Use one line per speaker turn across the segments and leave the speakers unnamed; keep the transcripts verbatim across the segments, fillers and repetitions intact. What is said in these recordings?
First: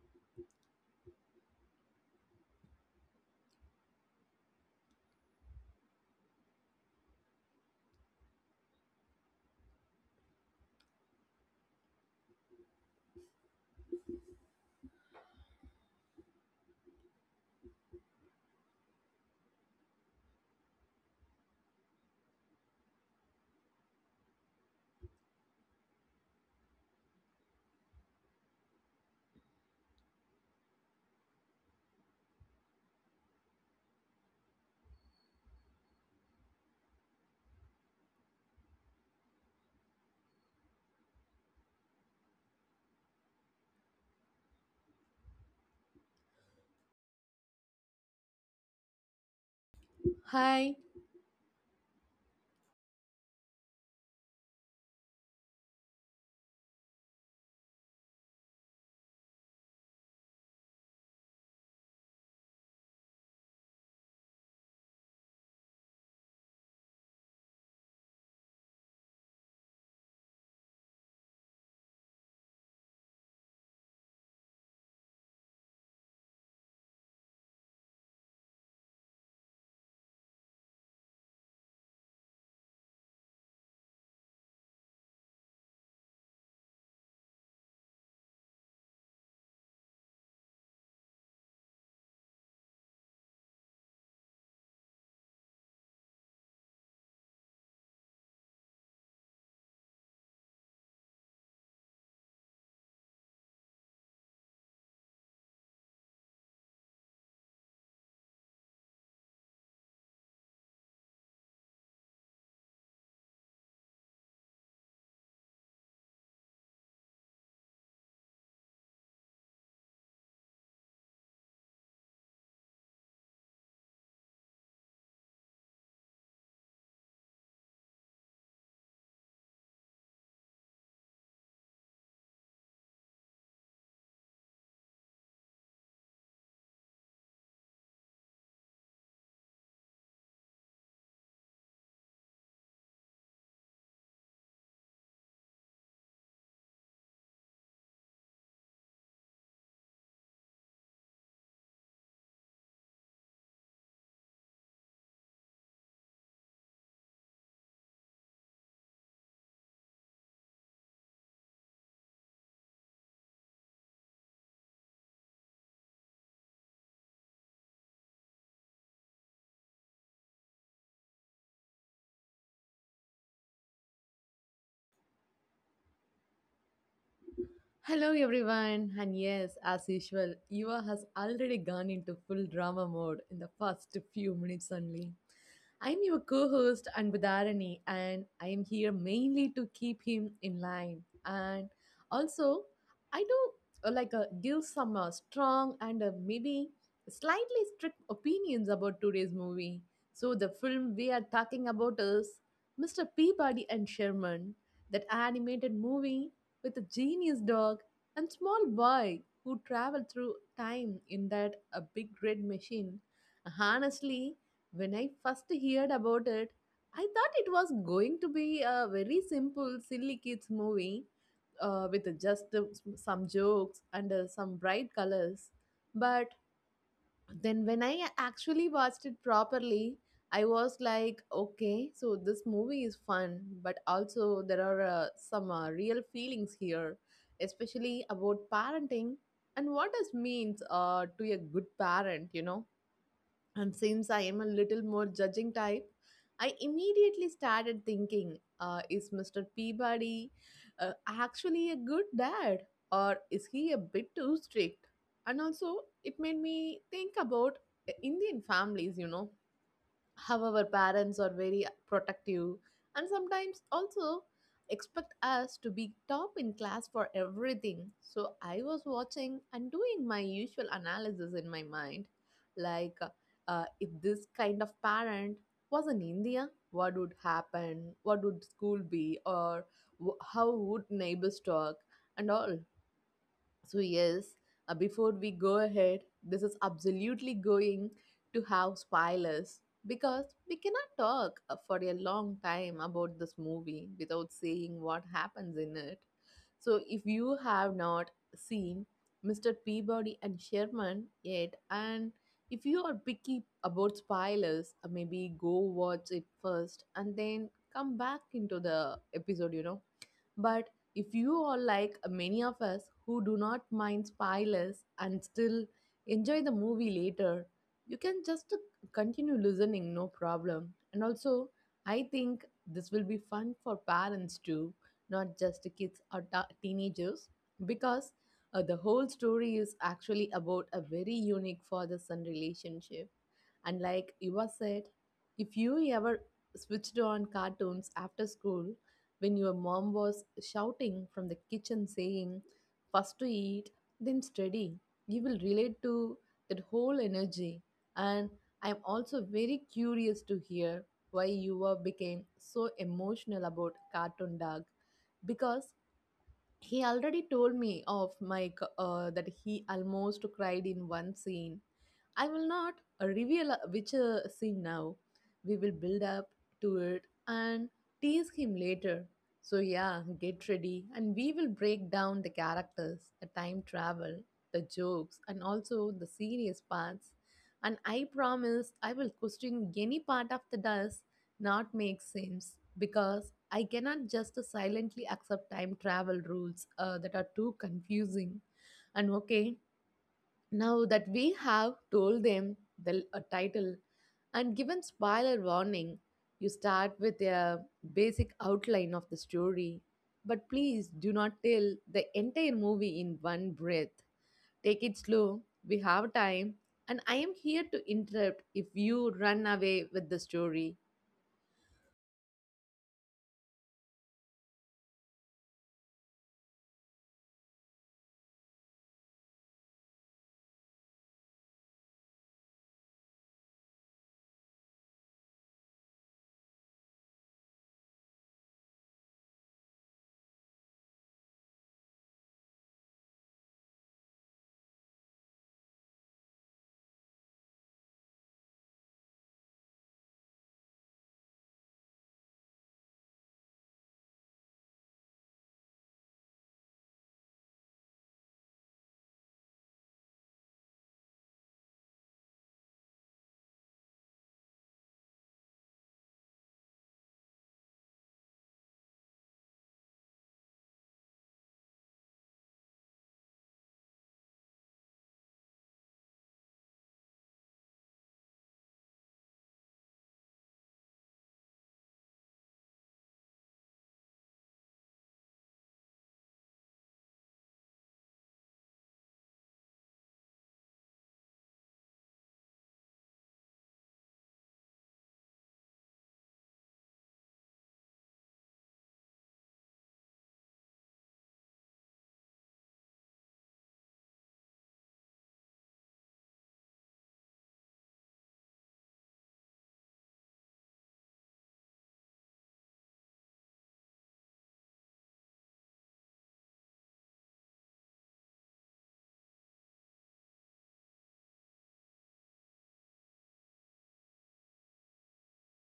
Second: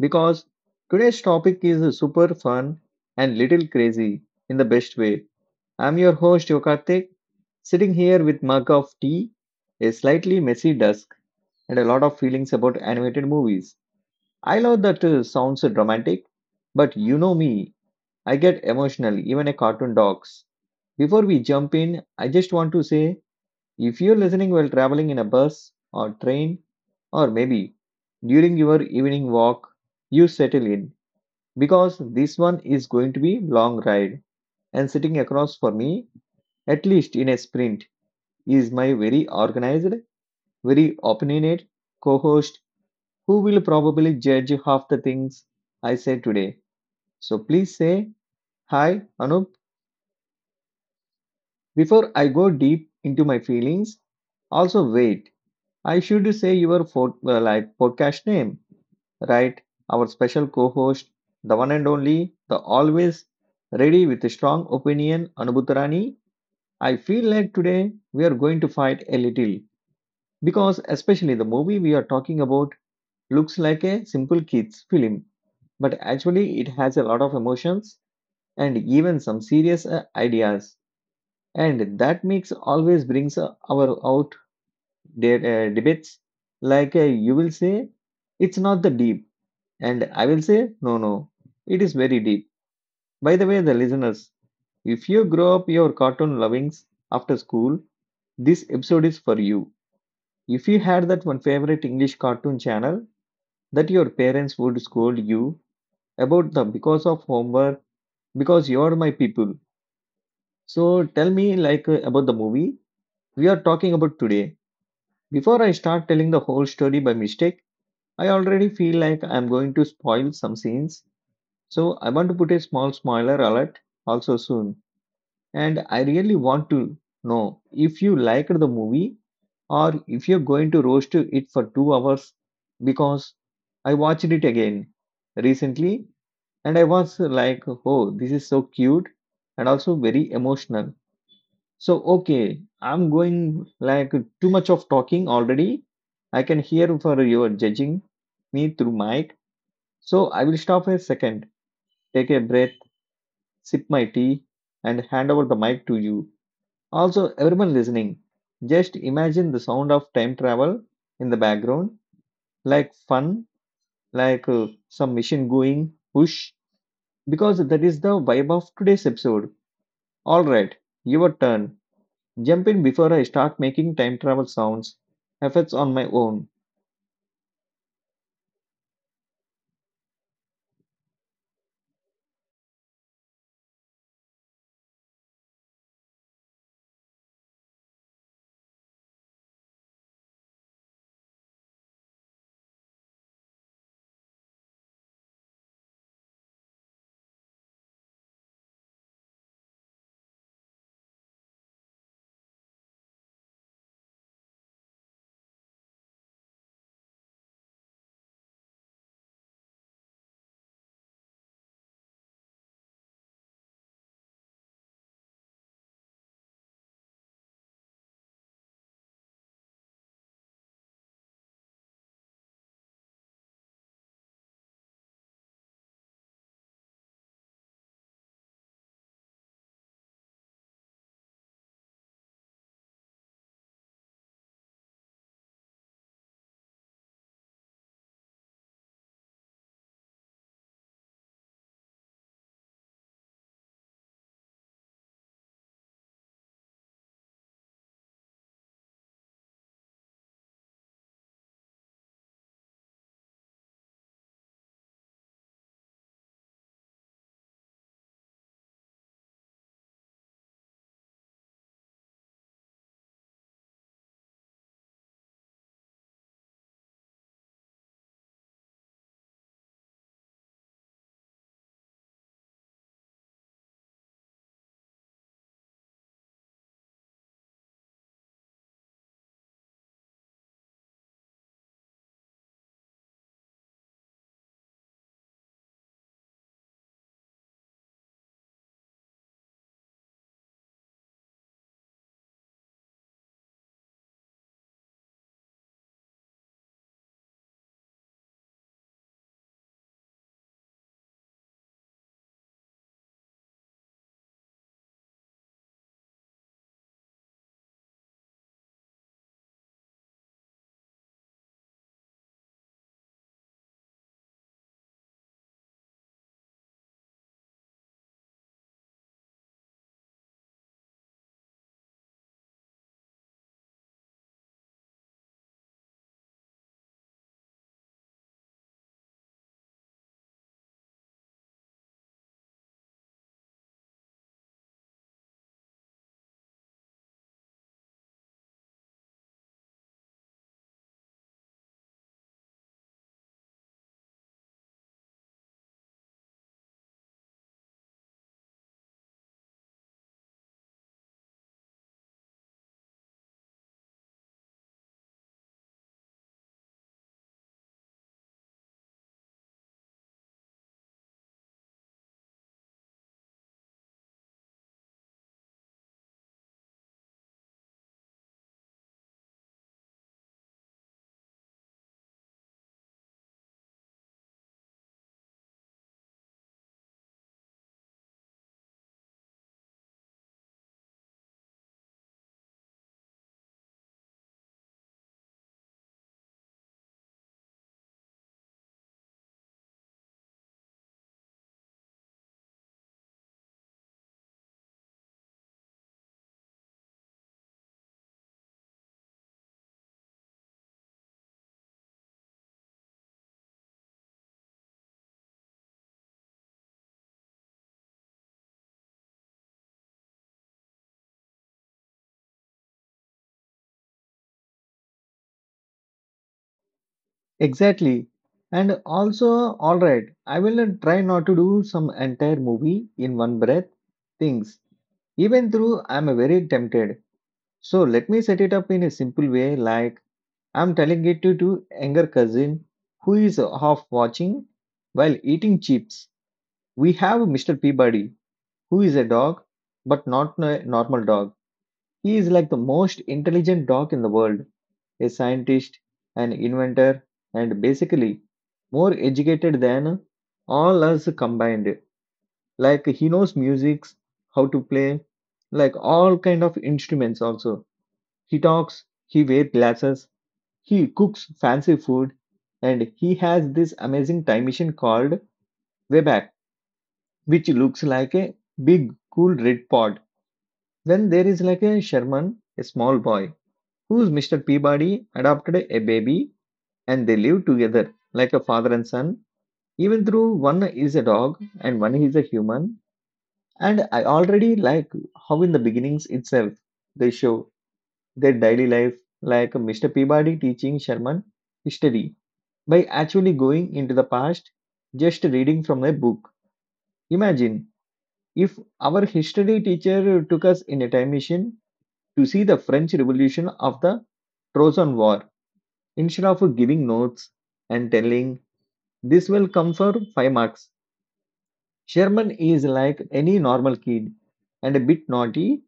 because today's topic is super fun and little crazy in the best way. I'm your host, Yokartik, sitting here with mug of tea, a slightly messy desk, and a lot of feelings about animated movies. I love that uh, sounds dramatic, but you know me, I get emotional, even a cartoon dogs. Before we jump in, I just want to say if you're listening while traveling in a bus or train, or maybe during your evening walk, you settle in because this one is going to be long ride and sitting across for me at least in a sprint is my very organized, very opinionate co-host who will probably judge half the things I say today. So please say hi Anup
Hi,
before I go deep into my feelings. Also wait, I should say your fo- uh, like podcast name right? Our special co host, the one and only, the always ready with a strong opinion, Anubhutarani. I feel like today we are going to fight a little because, especially the movie we are talking about, looks like a simple kids' film, but actually it has a lot of emotions and even some serious uh, ideas. And that mix always brings uh, our out de- uh, debates. Like uh, you will say, it's not the deep. And I will say, no, no, it is very deep. By the way, the listeners, if you grow up your cartoon lovings after school, this episode is for you. If you had that one favorite English cartoon channel that your parents would scold you about the because of homework, because you're my people. So tell me like uh, about the movie we are talking about today. Before I start telling the whole story by mistake, I already feel like I'm going to spoil some scenes. So I want to put a small spoiler alert also soon. And I really want to know if you liked the movie or if you're going to roast it for two hours because I watched it again recently and I was like, oh, this is so cute and also very emotional. So, okay, I'm going like too much of talking already. I can hear for your judging me through mic. So I will stop for a second, take a breath, sip my tea, and hand over the mic to you. Also, everyone listening, just imagine the sound of time travel in the background, like fun, like uh, some machine going, whoosh, because that is the vibe of today's episode. Alright, your turn. Jump in before I start making time travel sounds, efforts on my own.
hello everyone, and yes, as usual, Eva has already gone into full drama mode in the first few minutes only. I'm your co host Anbudharani, and I am here mainly to keep him in line. And also, I do uh, like uh, give some uh, strong and uh, maybe slightly strict opinions about today's movie. So, the film we are talking about is mister Peabody and Sherman, that animated movie with a genius dog and small boy who travel through time in that a big red machine. Honestly, when I first heard about it, I thought it was going to be a very simple, silly kids movie uh, with just uh, some jokes and uh, some bright colors. But then when i actually watched it properly, i was like, okay, so this movie is fun, but also there are uh, some uh, real feelings here, especially about parenting and what this means uh, to a good parent you know And since I am a little more judging type, I immediately started thinking, uh, is mister Peabody uh, actually a good dad, or is he a bit too strict? And also, it made me think about uh, Indian families, you know, however, parents are very protective and sometimes also expect us to be top in class for everything. So I was watching and doing my usual analysis in my mind, like, uh, if this kind of parent was in India, what would happen? What would school be? Or wh- how would neighbors talk? And all. So, yes, uh, before we go ahead, this is absolutely going to have spoilers because we cannot talk uh, for a long time about this movie without saying what happens in it. So, if you have not seen mister Peabody and Sherman yet, and if you are picky about spoilers, uh, maybe go watch it first and then come back into the episode, you know But if you are like many of us who do not mind spoilers and still enjoy the movie later, you can just continue listening, no problem. And also, I think this will be fun for parents too, not just kids or ta- teenagers, because uh, the whole story is actually about a very unique father son relationship. And like Eva said, if you ever switched on cartoons after school, when your mom was shouting from the kitchen saying, first to eat, then study, you will relate to that whole energy. And I'm also very curious to hear why you were became so emotional about Cartoon Dog because he already told me of Mike uh, that he almost cried in one scene. I will not reveal uh, which uh, scene now. We will build up to it and tease him later. So, yeah, get ready and we will break down the characters, the time travel, the jokes, and also the serious parts. And I promise I will question any part of the dust not make sense because I cannot just silently accept time travel rules uh, that are too confusing. And okay, now that we have told them the a title and given spoiler warning, you start with a basic outline of the story. But please do not tell the entire movie in one breath. Take it slow. We have time. And I am here to interrupt if you run away with the story.
Exactly. And also, all right, I will not try not to do some entire movie in one breath things. Even though I'm very tempted. So let me set it up in a simple way like I'm telling it to, to younger cousin who is half watching while eating chips. We have mister Peabody who is a dog but not a normal dog. He is like the most intelligent dog in the world, a scientist, an inventor, and basically more educated than all us combined. Like he knows music, how to play, like all kind of instruments also. He talks, he wears glasses, he cooks fancy food, and he has this amazing time machine called Wayback, which looks like a big cool red pod. Then there is like a Sherman, a small boy, who's mister Peabody adopted a baby, and they live together like a father and son, even though one is a dog and one is a human. And I already like how in the beginnings itself they show their daily life, like Mr. Peabody teaching Sherman history by actually going into the past, just reading from a book. Imagine if our history teacher took us in a time machine to see the French Revolution of the Trojan War instead of giving notes and telling, this will come for five marks. Sherman is like any normal kid and a bit naughty,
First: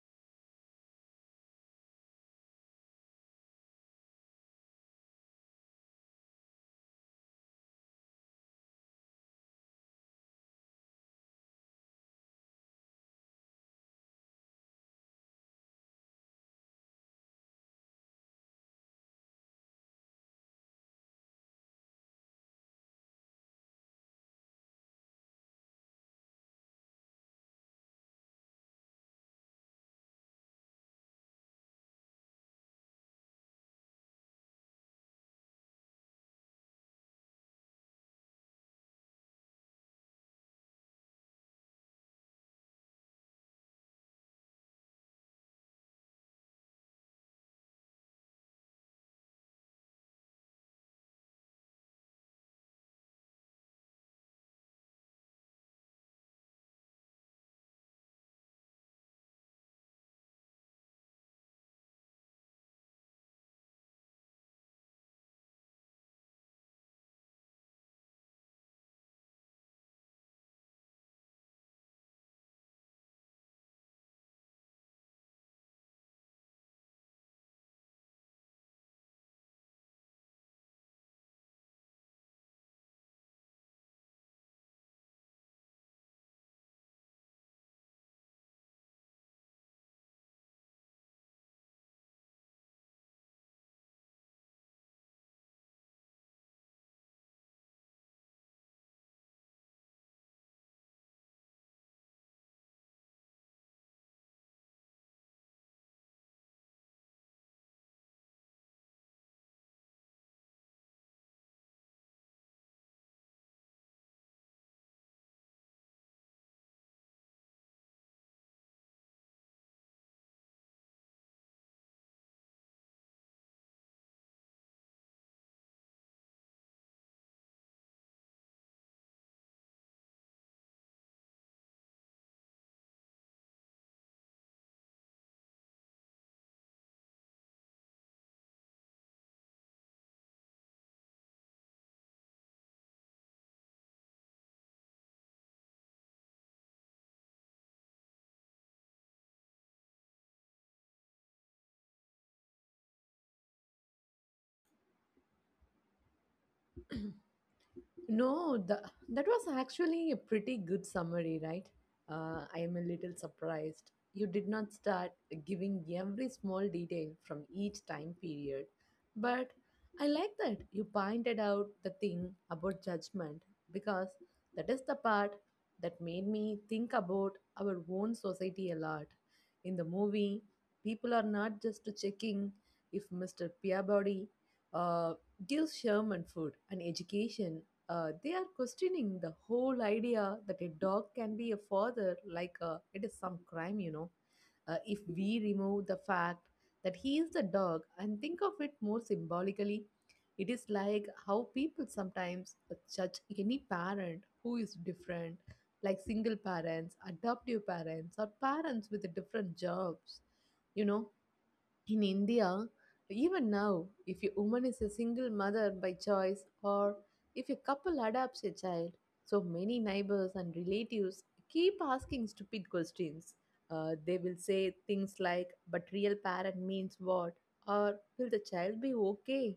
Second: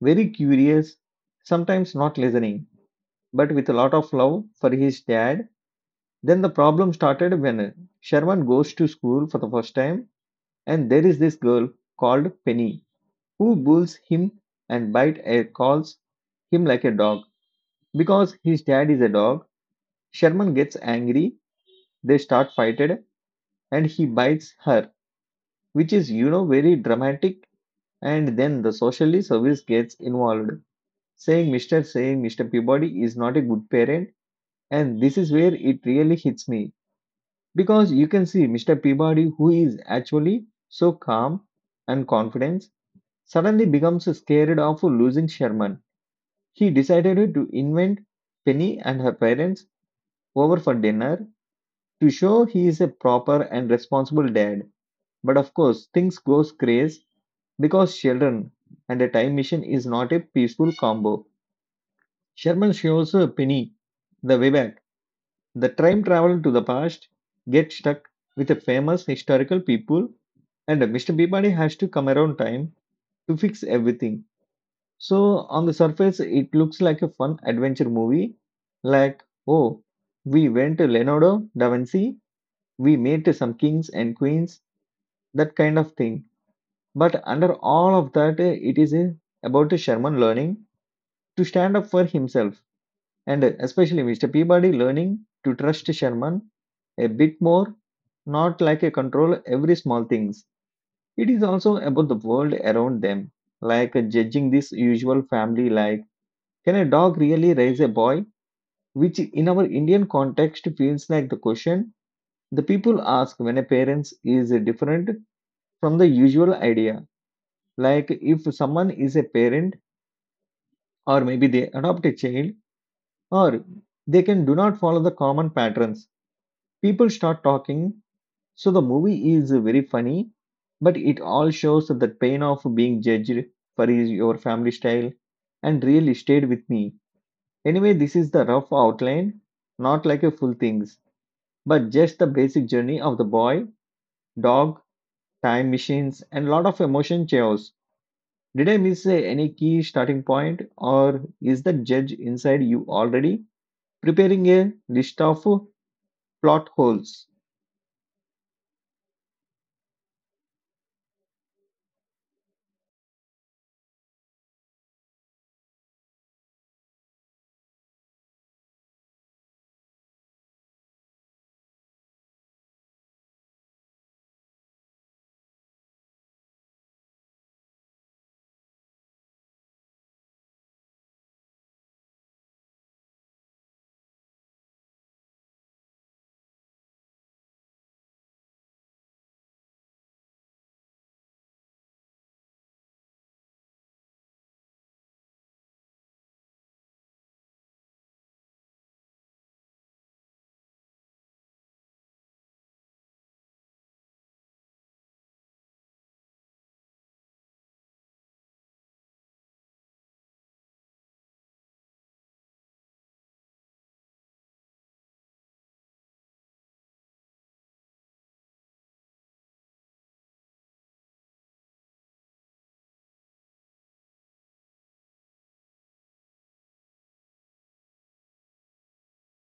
very curious, sometimes not listening, but with a lot of love for his dad. Then the problem started when Sherman goes to school for the first time, and there is this girl called Penny who bullies him and bite and calls him like a dog. Because his dad is a dog, Sherman gets angry, they start fighting and he bites her, which is you know very dramatic. And then the social service gets involved, saying, mister saying mister Peabody is not a good parent. And this is where it really hits me because you can see mister Peabody, who is actually so calm and confident, suddenly becomes scared of losing Sherman. He decided to invent Penny and her parents over for dinner to show he is a proper and responsible dad. But of course, things goes crazy because children and a time machine is not a peaceful combo. Sherman shows uh, Penny the way back. The time travel to the past gets stuck with a famous historical people, and mister Peabody has to come around time to fix everything. So, on the surface, it looks like a fun adventure movie. Like, oh, we went to Leonardo da Vinci, we met some kings and queens, that kind of thing. But under all of that, it is uh, about Sherman learning to stand up for himself. And especially mister Peabody learning to trust Sherman a bit more, not like a control every small things. It is also about the world around them, like judging this usual family like, can a dog really raise a boy? Which in our Indian context feels like the question the people ask when a parent is different from the usual idea. Like if someone is a parent or maybe they adopt a child or they can do not follow the common patterns, people start talking. So the movie is very funny, but it all shows the pain of being judged for his, your family style and really stayed with me. Anyway, this is the rough outline, not like a full things, but just the basic journey of the boy, dog, time machines, and lot of emotion chaos. Did I miss uh, any key starting point, or is the judge inside you already preparing a list of uh, plot holes?
No, the, that was actually a pretty good summary, right? Uh, I am a little surprised. You did not start giving every small detail from each time period. But I like that you pointed out the thing about judgment because that is the part that made me think about our own society a lot. In the movie, people are not just checking if mister Peabody uh, gives Sherman food and education uh, They are questioning the whole idea that a dog can be a father, like, uh, it is some crime you know uh, If we remove the fact that he is the dog and think of it more symbolically, it is like how people sometimes uh, judge any parent who is different, like single parents, adoptive parents, or parents with different jobs you know in India, even now, if a woman is a single mother by choice or if a couple adopts a child, so many neighbors and relatives keep asking stupid questions. Uh, they will say things like, but real parent means what? Or will the child be okay?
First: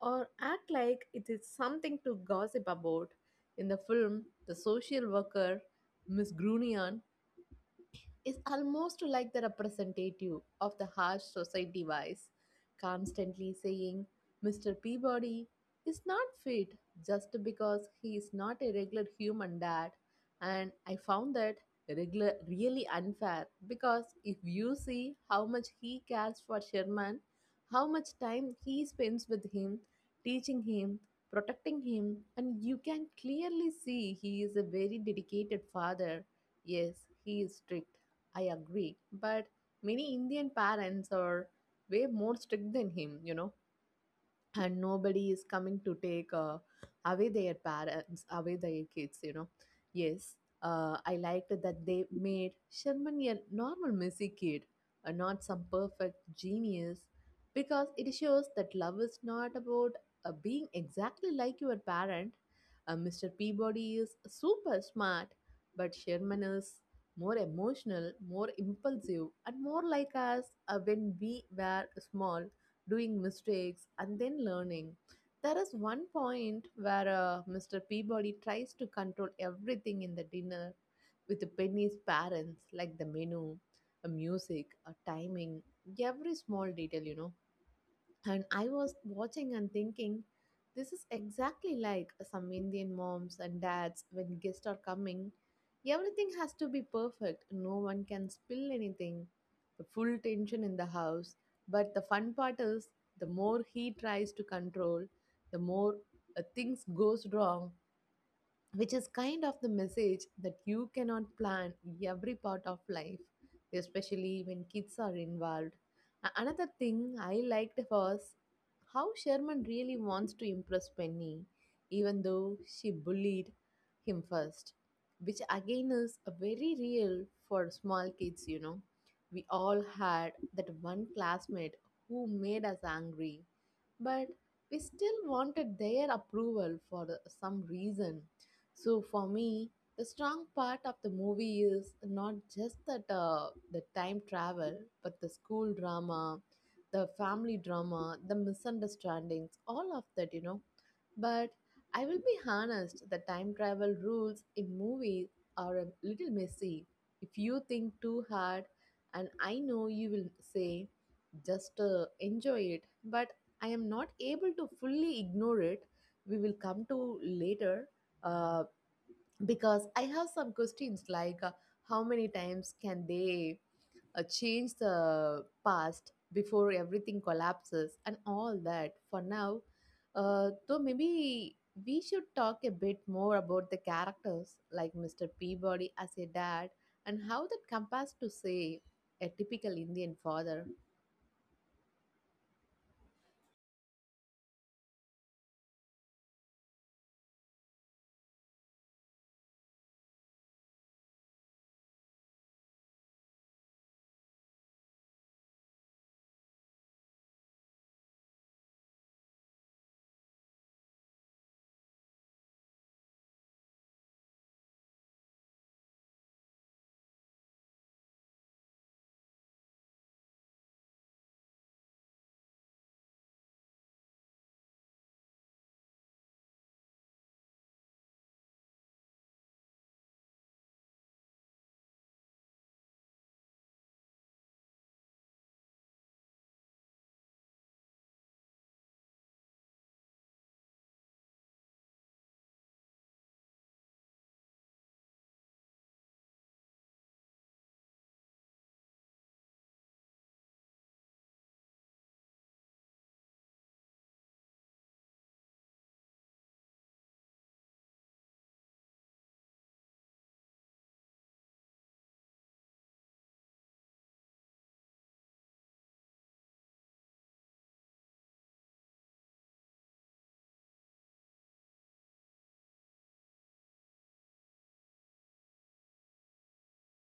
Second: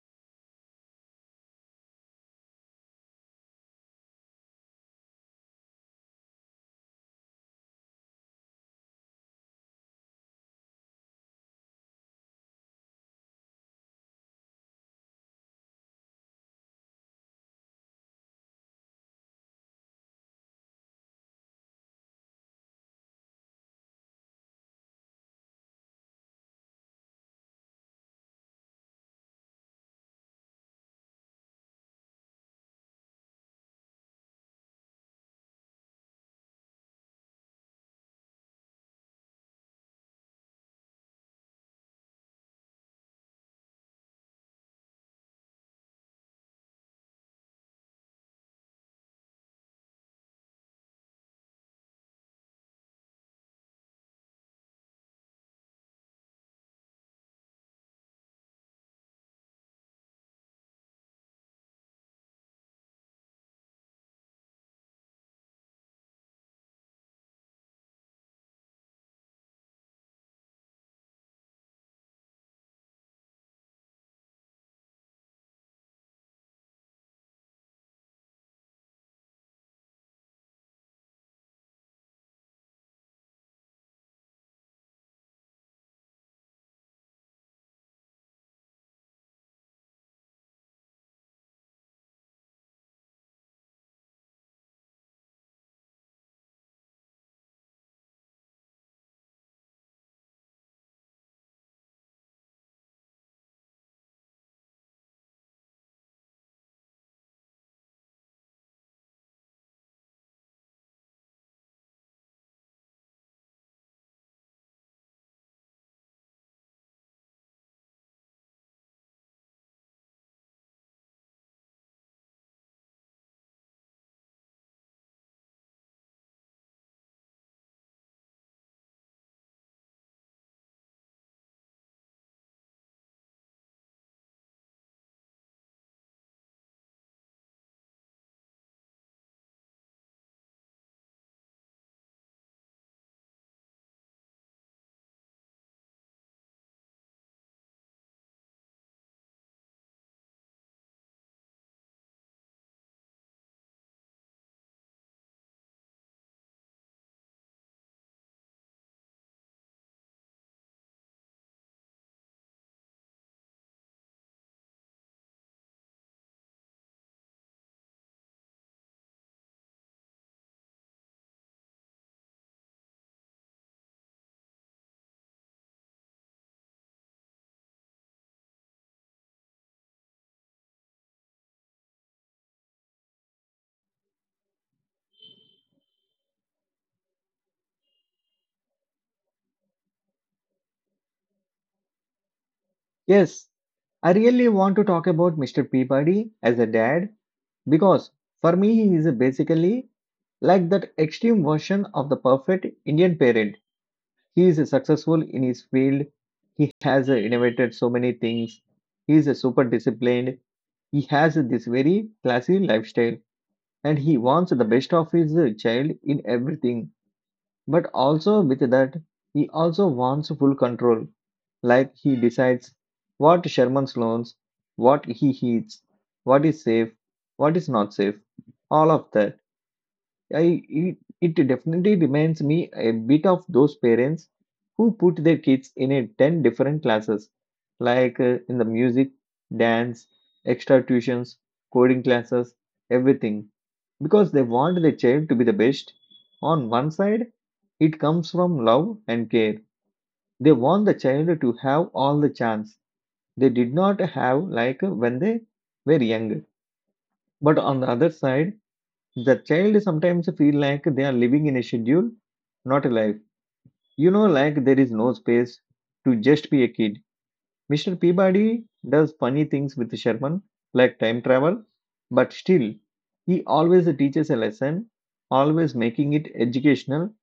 Or act like it is something to gossip about. In the film, the social worker, Miss Grunian, is almost like the representative of the harsh society voice, constantly saying, mister Peabody is not fit just because he is not a regular human dad. And I found that regular really unfair because if you see how much he cares for Sherman, how much time he spends with him, teaching him, protecting him, and you can clearly see he is a very dedicated father. Yes, he is strict, I agree. But many Indian parents are way more strict than him, you know And nobody is coming to take uh, away their parents, away their kids, you know. Yes, uh, I liked that they made Sherman a normal messy kid, uh, not some perfect genius, because it shows that love is not about uh, being exactly like your parent. Uh, mister Peabody is super smart, but Sherman is more emotional, more impulsive, and more like us uh, when we were small, doing mistakes and then learning. There is one point where uh, mister Peabody tries to control everything in the dinner with Penny's parents, like the menu, the music, a timing, every small detail, you know. And I was watching and thinking, this is exactly like some Indian moms and dads when guests are coming. Everything has to be perfect, no one can spill anything. The full tension in the house. But the fun part is, the more he tries to control, the more uh, things goes wrong, which is kind of the message that you cannot plan every part of life, especially when kids are involved. A- Another thing I liked was how Sherman really wants to impress Penny, even though she bullied him first, which again is a very real for small kids, you know. We all had that one classmate who made us angry, but we still wanted their approval for the- some reason. So for me, the strong part of the movie is not just that uh, the time travel, but the school drama, the family drama, the misunderstandings, all of that, you know. But I will be honest, the time travel rules in movies are a little messy. If you think too hard, and I know you will say, just uh, enjoy it, but I am not able to fully ignore it. We will come to later uh, because I have some questions like, uh, how many times can they uh, change the past before everything collapses and all that. For now, uh, though maybe we should talk a bit more about the characters like mister Peabody as a dad and how that compares to say a typical Indian father.
Yes, I really want to talk about mister Peabody as a dad because for me he is basically like that extreme version of the perfect Indian parent. He is successful in his field. He has innovated so many things. He is super disciplined. He has this very classy lifestyle and he wants the best of his child in everything. But also with that, he also wants full control. Like he decides what Sherman loans, what he eats, what is safe, what is not safe, all of that. I, it, it definitely reminds me a bit of those parents who put their kids in a ten different classes, like uh, in the music, dance, extra tuitions, coding classes, everything because they want their child to be the best. On one side, it comes from love and care. They want the child to have all the chance they did not have like when they were young. But on the other side, the child sometimes feel like they are living in a schedule, not a life. You know, like there is no space to just be a kid. mister Peabody does funny things with Sherman, like time travel, but still, he always teaches a lesson, always making it educational,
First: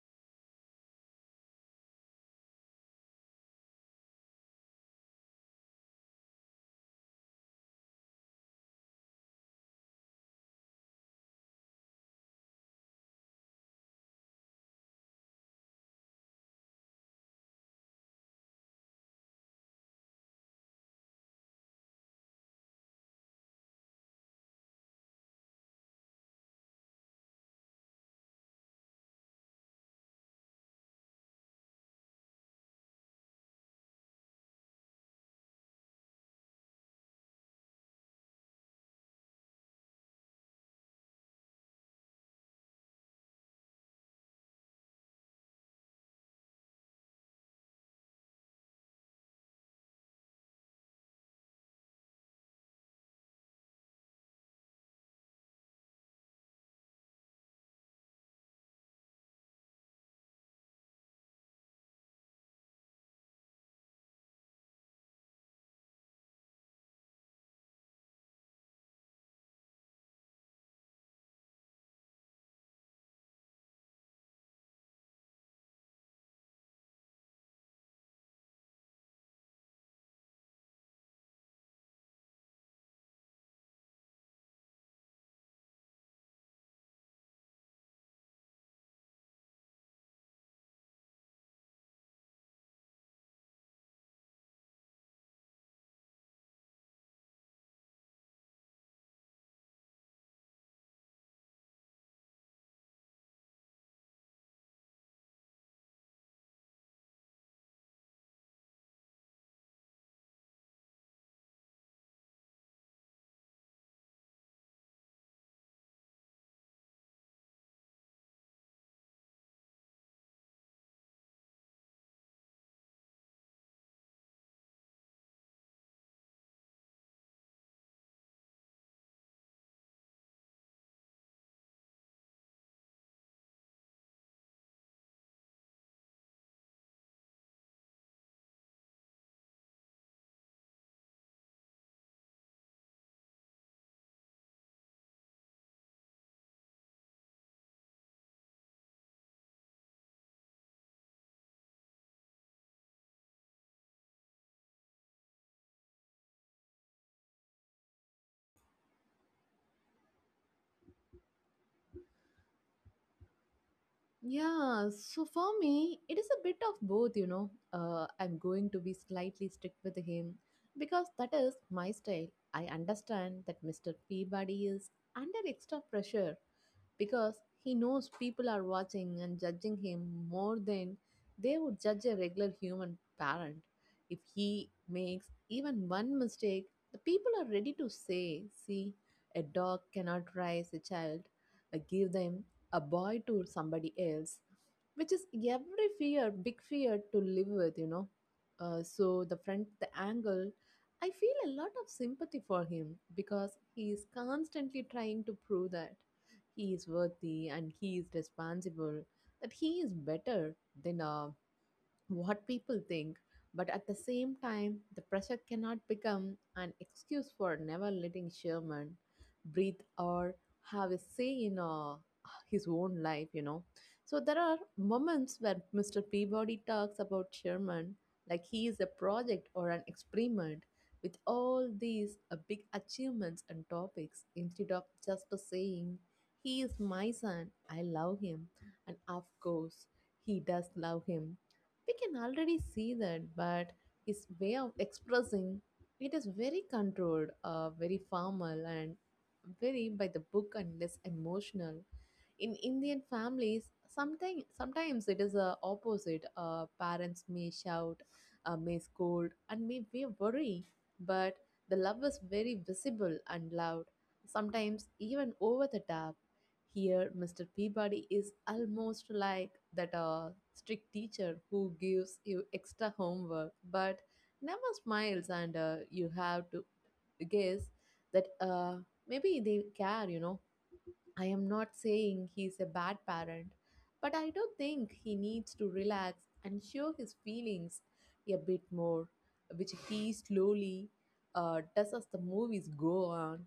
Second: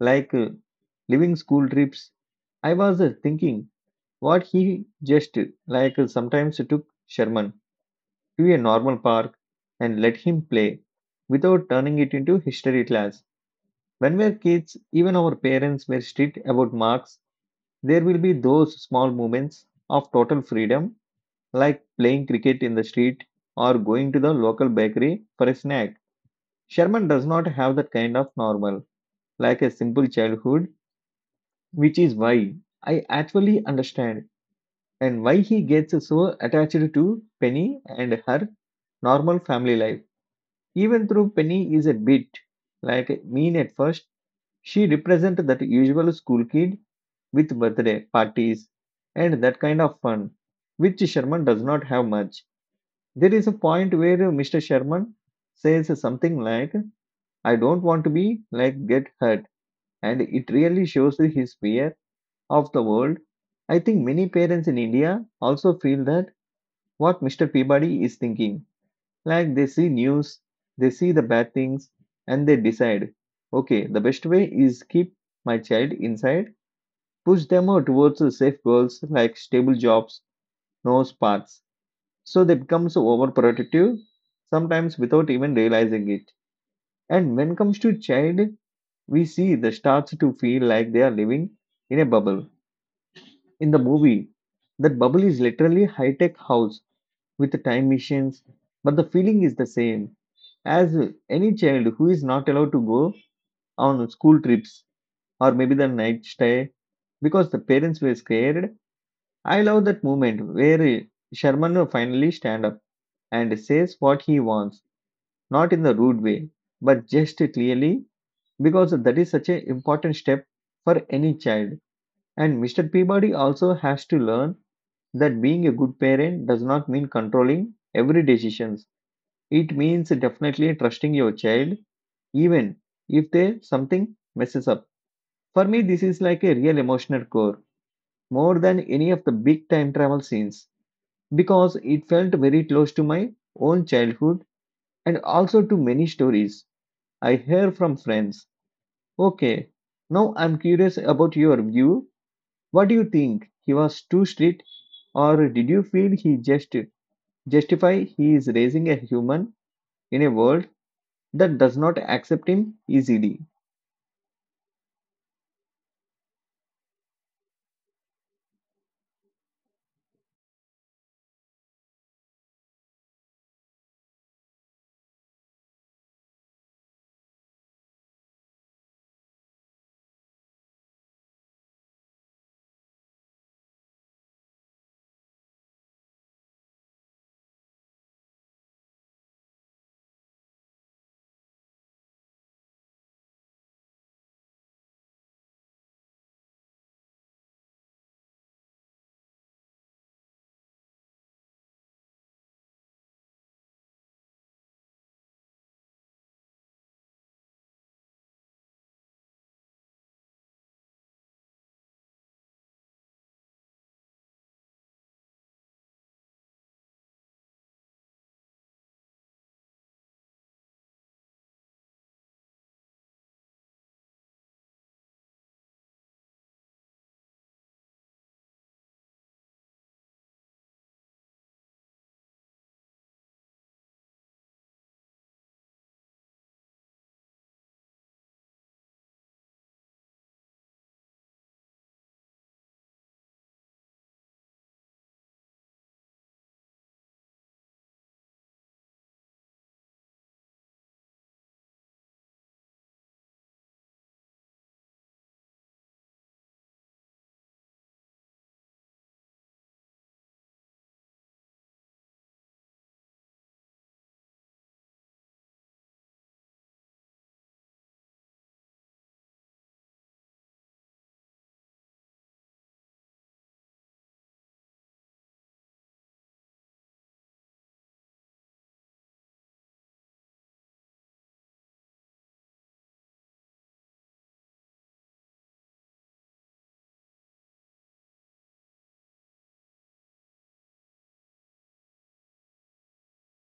like uh, living school trips. I was uh, thinking what he just uh, like uh, sometimes took Sherman to a normal park and let him play without turning it into history class. When we are kids, even our parents were strict about marks, there will be those small moments of total freedom like playing cricket in the street or going to the local bakery for a snack. Sherman does not have that kind of normal, like a simple childhood, which is why I actually understand and why he gets so attached to Penny and her normal family life. Even though Penny is a bit like mean at first, she represents that usual school kid with birthday parties and that kind of fun, which Sherman does not have much. There is a point where mister Sherman says something like, I don't want to be like get hurt, and it really shows his fear of the world. I think many parents in India also feel that what mister Peabody is thinking. Like they see news, they see the bad things, and they decide, okay, the best way is keep my child inside, push them out towards the safe goals like stable jobs, no sports. So they become so overprotective sometimes without even realizing it, and when it comes to child, we see they starts to feel like they are living in a bubble. In the movie that bubble is literally high-tech house with time machines, but the feeling is the same as any child who is not allowed to go on school trips or maybe the night stay because the parents were scared. I love that moment where Sherman finally stand up and says what he wants. Not in the rude way, but just clearly, because that is such an important step for any child. And mister Peabody also has to learn that being a good parent does not mean controlling every decision. It means definitely trusting your child, even if they something messes up. For me, this is like a real emotional core, more than any of the big time travel scenes, because it felt very close to my own childhood and also to many stories I hear from friends. Okay. Now I'm curious about your view. What do you think? He was too strict, or did you feel he just justify he is raising a human in a world that does not accept him easily?
Yeah, so for me, it is a bit of both, you know. Uh, I'm going to be slightly strict with him because that is my style. I understand that mister Peabody is under extra pressure because he knows people are watching and judging him more than they would judge a regular human parent. If he makes even one mistake, the people are ready to say, see, a dog cannot raise a child. I give them a boy to somebody else, which is every fear, big fear to live with, you know. Uh, so the friend, the angle, I feel a lot of sympathy for him because he is constantly trying to prove that he is worthy and he is responsible, that he is better than uh, what people think, but at the same time, the pressure cannot become an excuse for never letting Sherman breathe or have a say in uh, his own life, you know. So there are moments when mister Peabody talks about Sherman like he is a project or an experiment with all these uh, big achievements and topics instead of just saying, "He is my son, I love him," and of course, he does love him, we can already see that, but his way of expressing it is very controlled, uh, very formal and very by the book and less emotional. In Indian families, sometimes sometimes it is a opposite. Uh, parents may shout, uh, may scold and may be worry, but the love is very visible and loud, sometimes even over the top. Here Mr. Peabody is almost like that uh, strict teacher who gives you extra homework but never smiles, and uh, you have to guess that uh, maybe they care, you know. I am not saying he is a bad parent, but I do think he needs to relax and show his feelings a bit more, which he slowly uh, does as the movies go on.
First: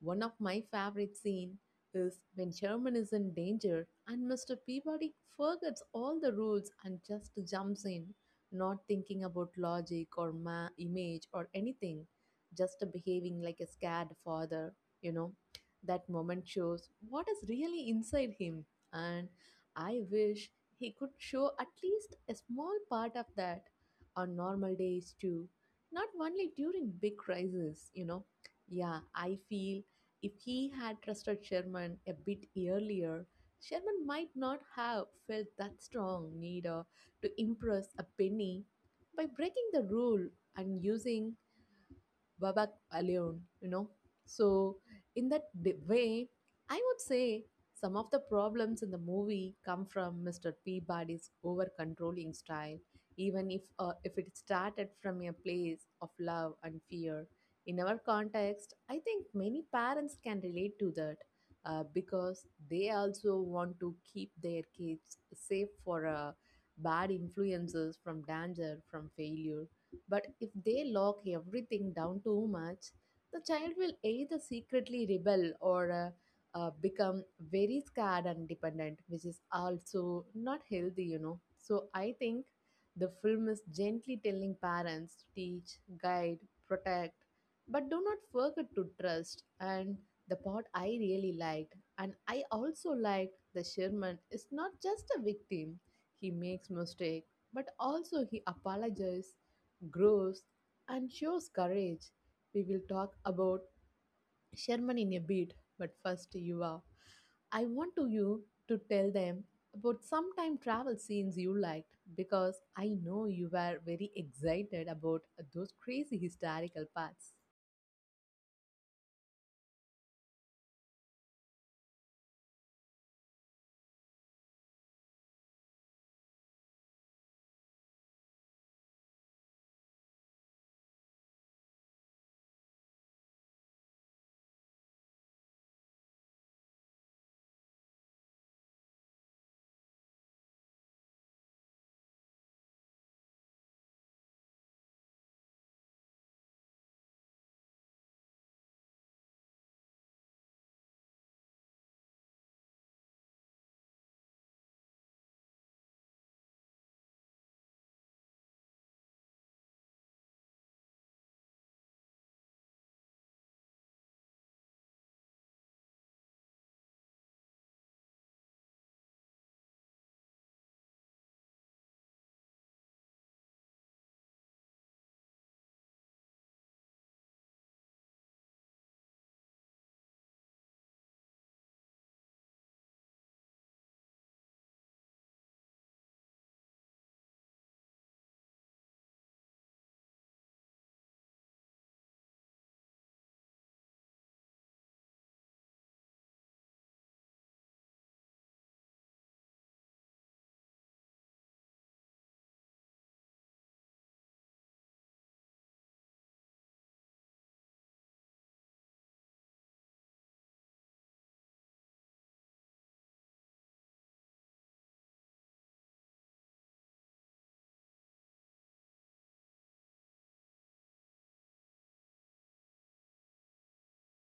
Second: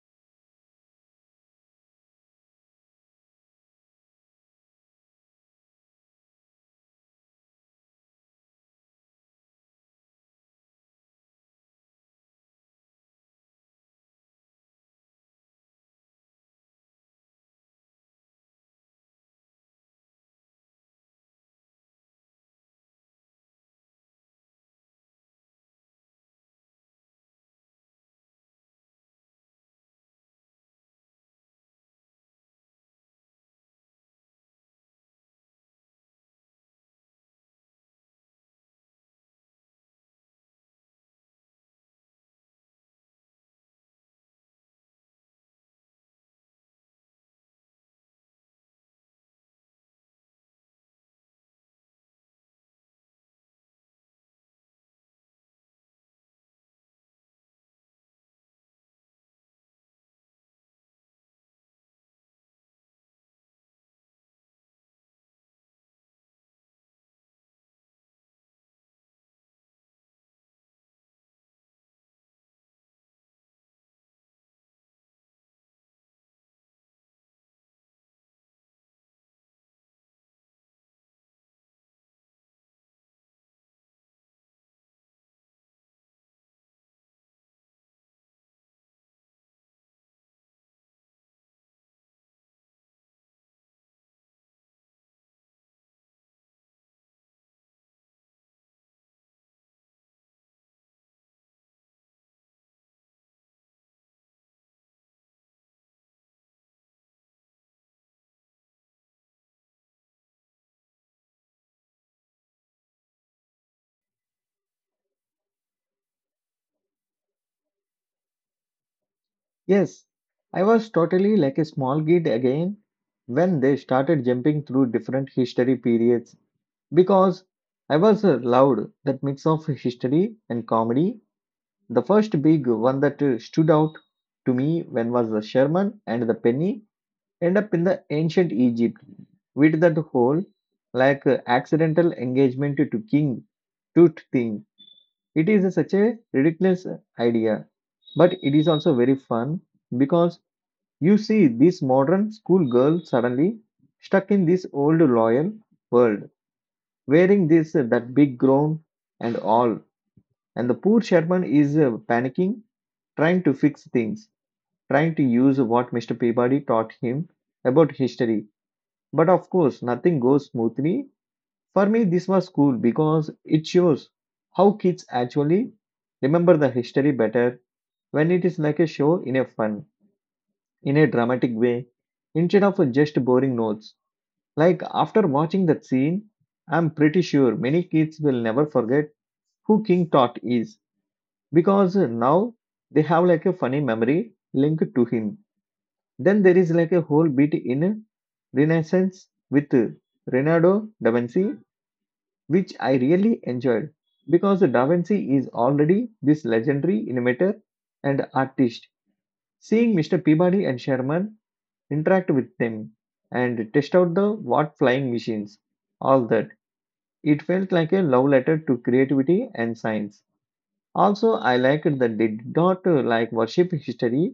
One of my favorite scenes is when Sherman is in danger and mister Peabody forgets all the rules and just jumps in, not thinking about logic or ma- image or anything, just behaving like a scared father, you know. That moment shows what is really inside him, and I wish he could show at least a small part of that on normal days too, not only during big crises, you know. Yeah, I feel if he had trusted Sherman a bit earlier, Sherman might not have felt that strong need uh, to impress a penny by breaking the rule and using Babak alone, you know. So, in that di- way, I would say some of the problems in the movie come from mister Peabody's over controlling style, even if, uh, if it started from a place of love and fear. In our context, I think many parents can relate to that uh, because they also want to keep their kids safe for uh, bad influences, from danger, from failure. But if they lock everything down too much, the child will either secretly rebel or uh, uh, become very scared and dependent, which is also not healthy, you know. So I think the film is gently telling parents to teach, guide, protect, but do not forget to trust. And the part I really liked, and I also liked, the Sherman is not just a victim. He makes mistake, but also he apologizes, grows, and shows courage. We will talk about Sherman in a bit, but first, Yuva, I want to you to tell them about some time travel scenes you liked because I know you were very excited about those crazy historical parts.
Yes, I was totally like a small kid again when they started jumping through different history periods because I was uh, loved that mix of history and comedy. The first big one that uh, stood out to me when was the Sherman and the Penny end up in the ancient Egypt with that whole like uh, accidental engagement to king tooth thing. It is such a ridiculous idea, but it is also very fun because you see this modern schoolgirl suddenly stuck in this old loyal world, wearing this uh, that big gown and all, and the poor Sherman is uh, panicking, trying to fix things, trying to use what mister Peabody taught him about history. But of course, nothing goes smoothly. For me, this was cool because it shows how kids actually remember the history better when it is like a show in a fun, in a dramatic way, instead of just boring notes. Like after watching that scene, I'm pretty sure many kids will never forget who King Tut is because now they have like a funny memory linked to him. Then there is like a whole bit in Renaissance with Leonardo da Vinci, which I really enjoyed because Da Vinci is already this legendary innovator and artist. Seeing mister Peabody and Sherman interact with them and test out the what flying machines, all that, it felt like a love letter to creativity and science. Also, I liked that they did not uh, like worship history.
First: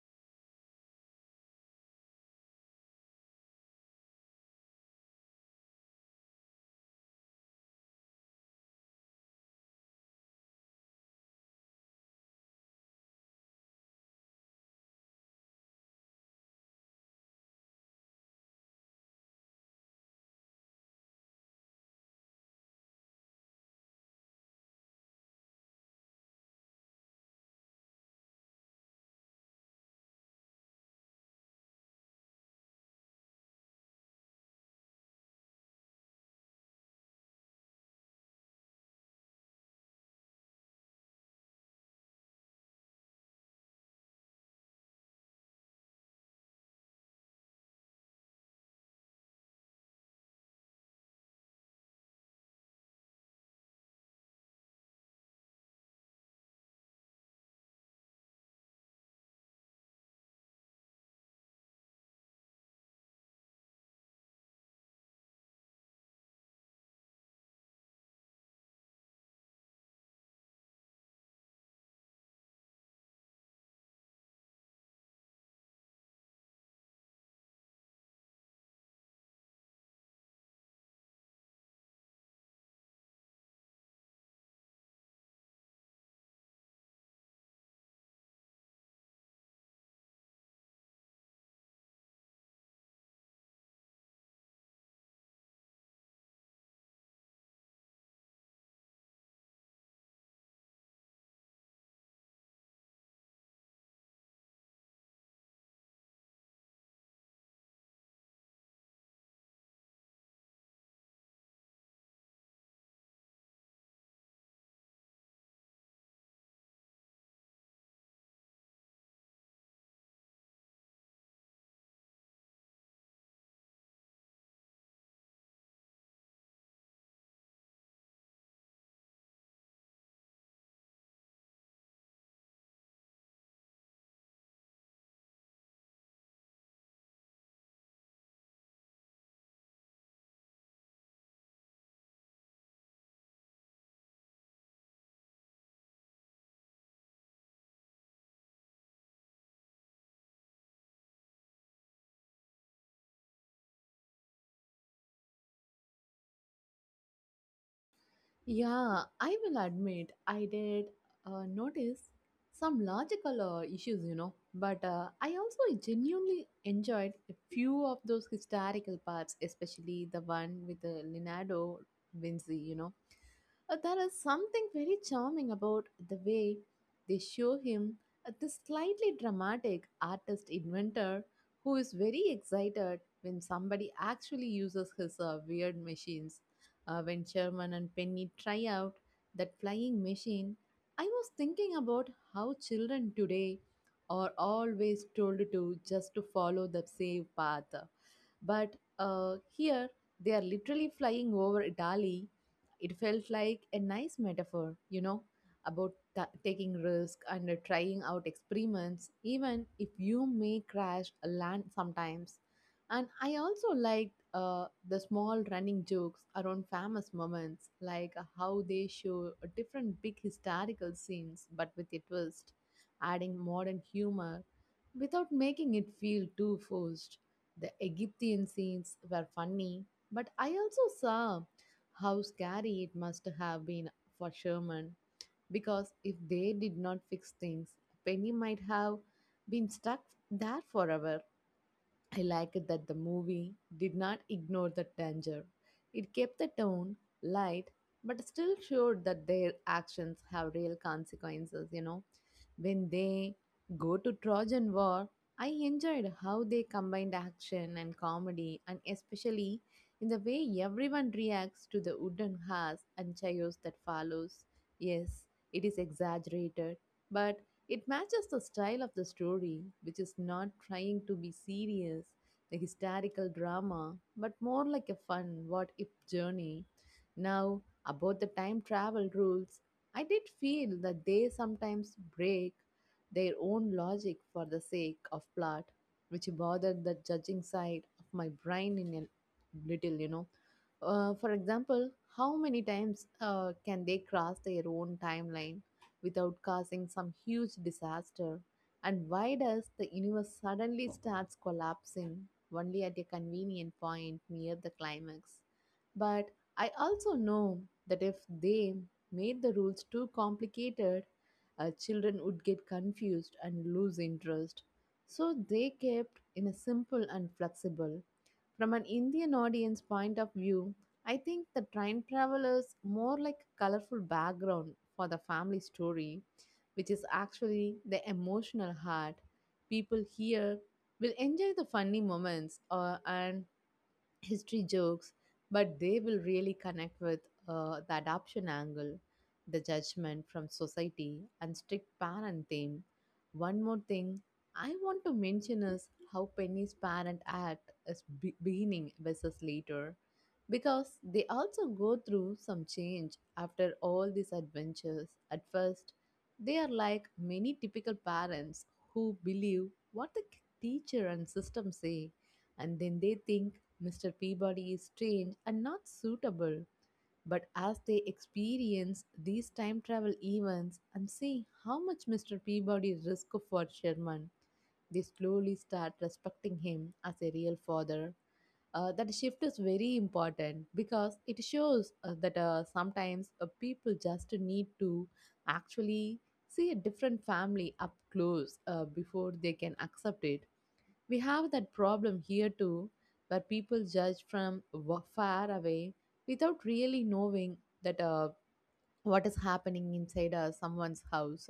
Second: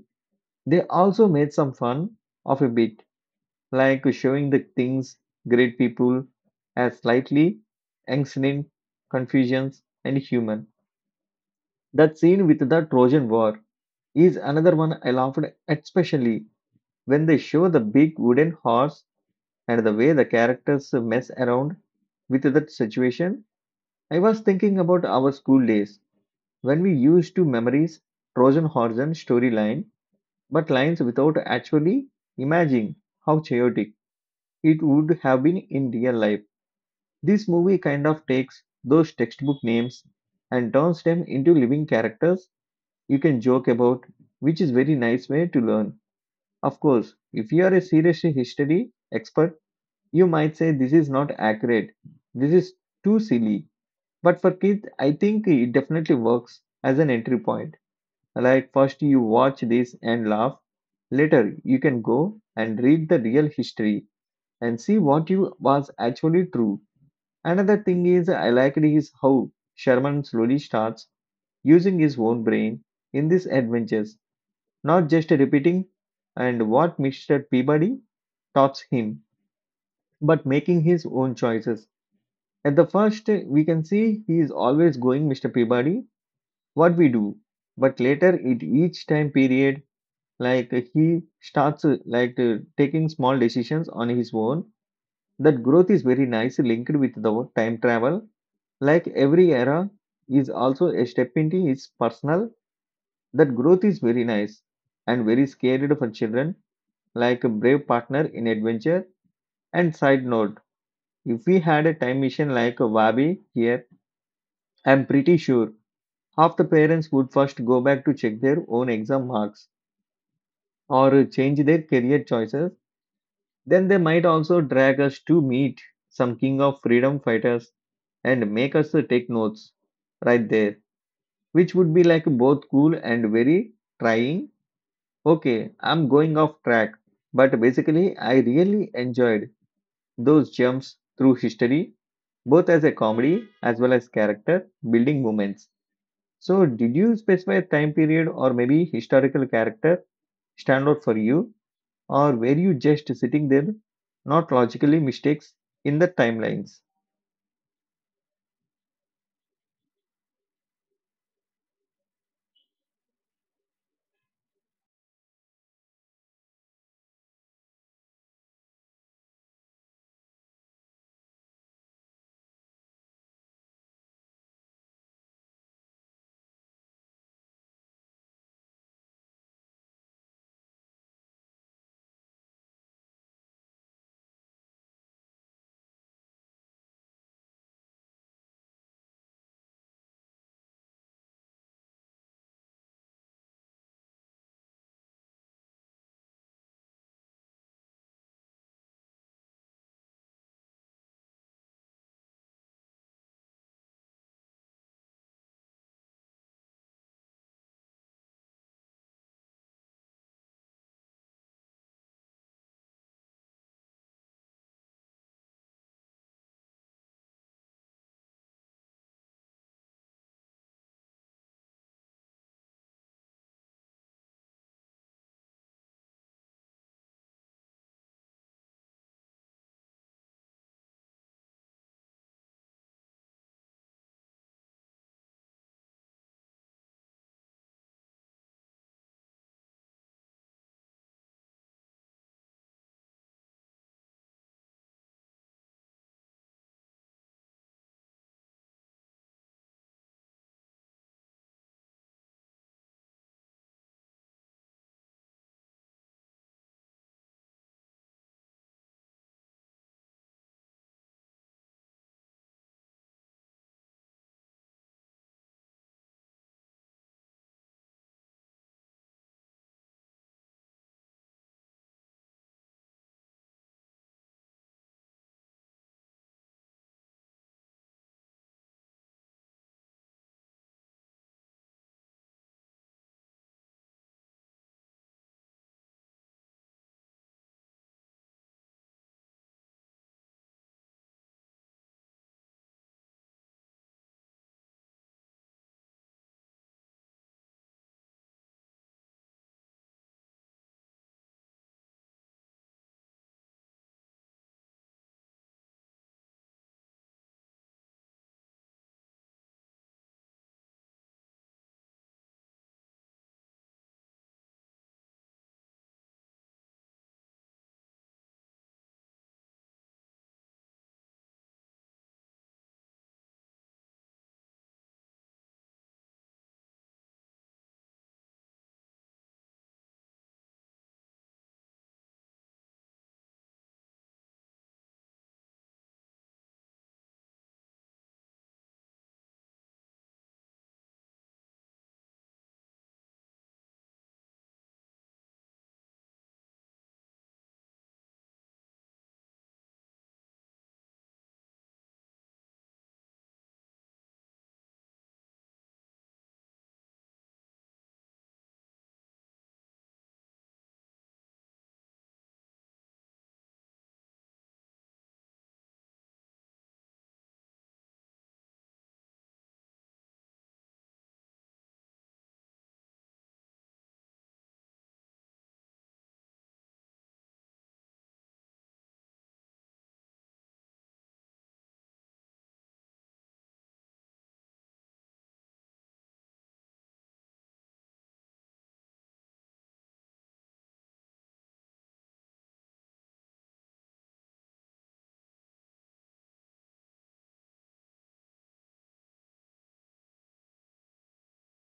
They also made some fun of a bit, like showing the things great people as slightly ancient, confusions, and human. That scene with the Trojan War is another one I laughed at, especially when they show the big wooden horse and the way the characters mess around with that situation. I was thinking about our school days when we used to memorize Trojan horse and storyline, but lines without actually imagining how chaotic it would have been in real life. This movie kind of takes those textbook names and turns them into living characters you can joke about, which is very nice way to learn. Of course, if you are a serious history expert, you might say this is not accurate. This is too silly. But for kids, I think it definitely works as an entry point. Like first you watch this and laugh. Later you can go and read the real history and see what you was actually true. Another thing is I liked is how Sherman slowly starts using his own brain in these adventures, not just repeating and what mister Peabody taught him, but making his own choices. At the first, we can see he is always going mister Peabody, what we do. But later, at each time period, like he starts uh, like uh, taking small decisions on his own. That growth is very nice linked with the time travel, like every era is also a step into his personal. That growth is very nice and very scary for children, like a brave partner in adventure. And side note, if we had a time machine like a wabi here, I'm pretty sure half the parents would first go back to check their own exam marks or change their career choices. Then they might also drag us to meet some king of freedom fighters and make us take notes right there, which would be like both cool and very trying. Okay, I'm going off track, but basically, I really enjoyed those jumps through history, both as a comedy as well as character building moments. So, did you specify a time period or maybe historical character stand out for you, or were you just sitting there, not logically mistakes in the timelines?
Yeah, I will admit I did uh, notice some logical uh, issues, you know, but uh, I also genuinely enjoyed a few of those historical parts, especially the one with uh, Leonardo Vinci, you know. Uh, there is something very charming about the way they show him, uh, this slightly dramatic artist inventor who is very excited when somebody actually uses his uh, weird machines. Uh, when Sherman and Penny try out that flying machine, I was thinking about how children today are always told to just to follow the safe path. But uh, here they are literally flying over Italy. It felt like a nice metaphor, you know, about ta taking risk and uh, trying out experiments, even if you may crash land sometimes. And I also liked uh, the small running jokes around famous moments, like how they show a different big historical scenes but with a twist, adding modern humor without making it feel too forced. The Egyptian scenes were funny, but I also saw how scary it must have been for Sherman because if they did not fix things, Penny might have been stuck there forever. I liked that the movie did not ignore the danger. It kept the tone light but still showed that their actions have real consequences, you know. When they go to Trojan War, I enjoyed how they combined action and comedy, and especially in the way everyone reacts to the wooden horse and chaos that follows. Yes, it is exaggerated, but it matches the style of the story, which is not trying to be serious, a historical drama, but more like a fun what if journey. Now, about the time travel rules, I did feel that they sometimes break their own logic for the sake of plot, which bothered the judging side of my brain in a little, you know. Uh, for example, how many times uh, can they cross their own timeline without causing some huge disaster? And why does the universe suddenly starts collapsing only at a convenient point near the climax? But I also know that if they made the rules too complicated, uh, children would get confused and lose interest. So they kept in a simple and flexible. From an Indian audience point of view, I think the train travel is more like a colorful background for the family story, which is actually the emotional heart. People here will enjoy the funny moments uh, and history jokes, but they will really connect with uh, the adoption angle, the judgment from society, and strict parent theme. One more thing I want to mention is how Penny's parent act is be- beginning versus later, because they also go through some change after all these adventures. At first, they are like many typical parents who believe what the teacher and system say, and then they think mister Peabody is strange and not suitable, but as they experience these time travel events and see how much mister Peabody risks for Sherman, they slowly start respecting him as a real father. Uh, that shift is very important because it shows uh, that uh, sometimes uh, people just need to actually see a different family up close uh, before they can accept it. We have that problem here too, where people judge from wa- far away without really knowing that uh, what is happening inside uh, someone's house.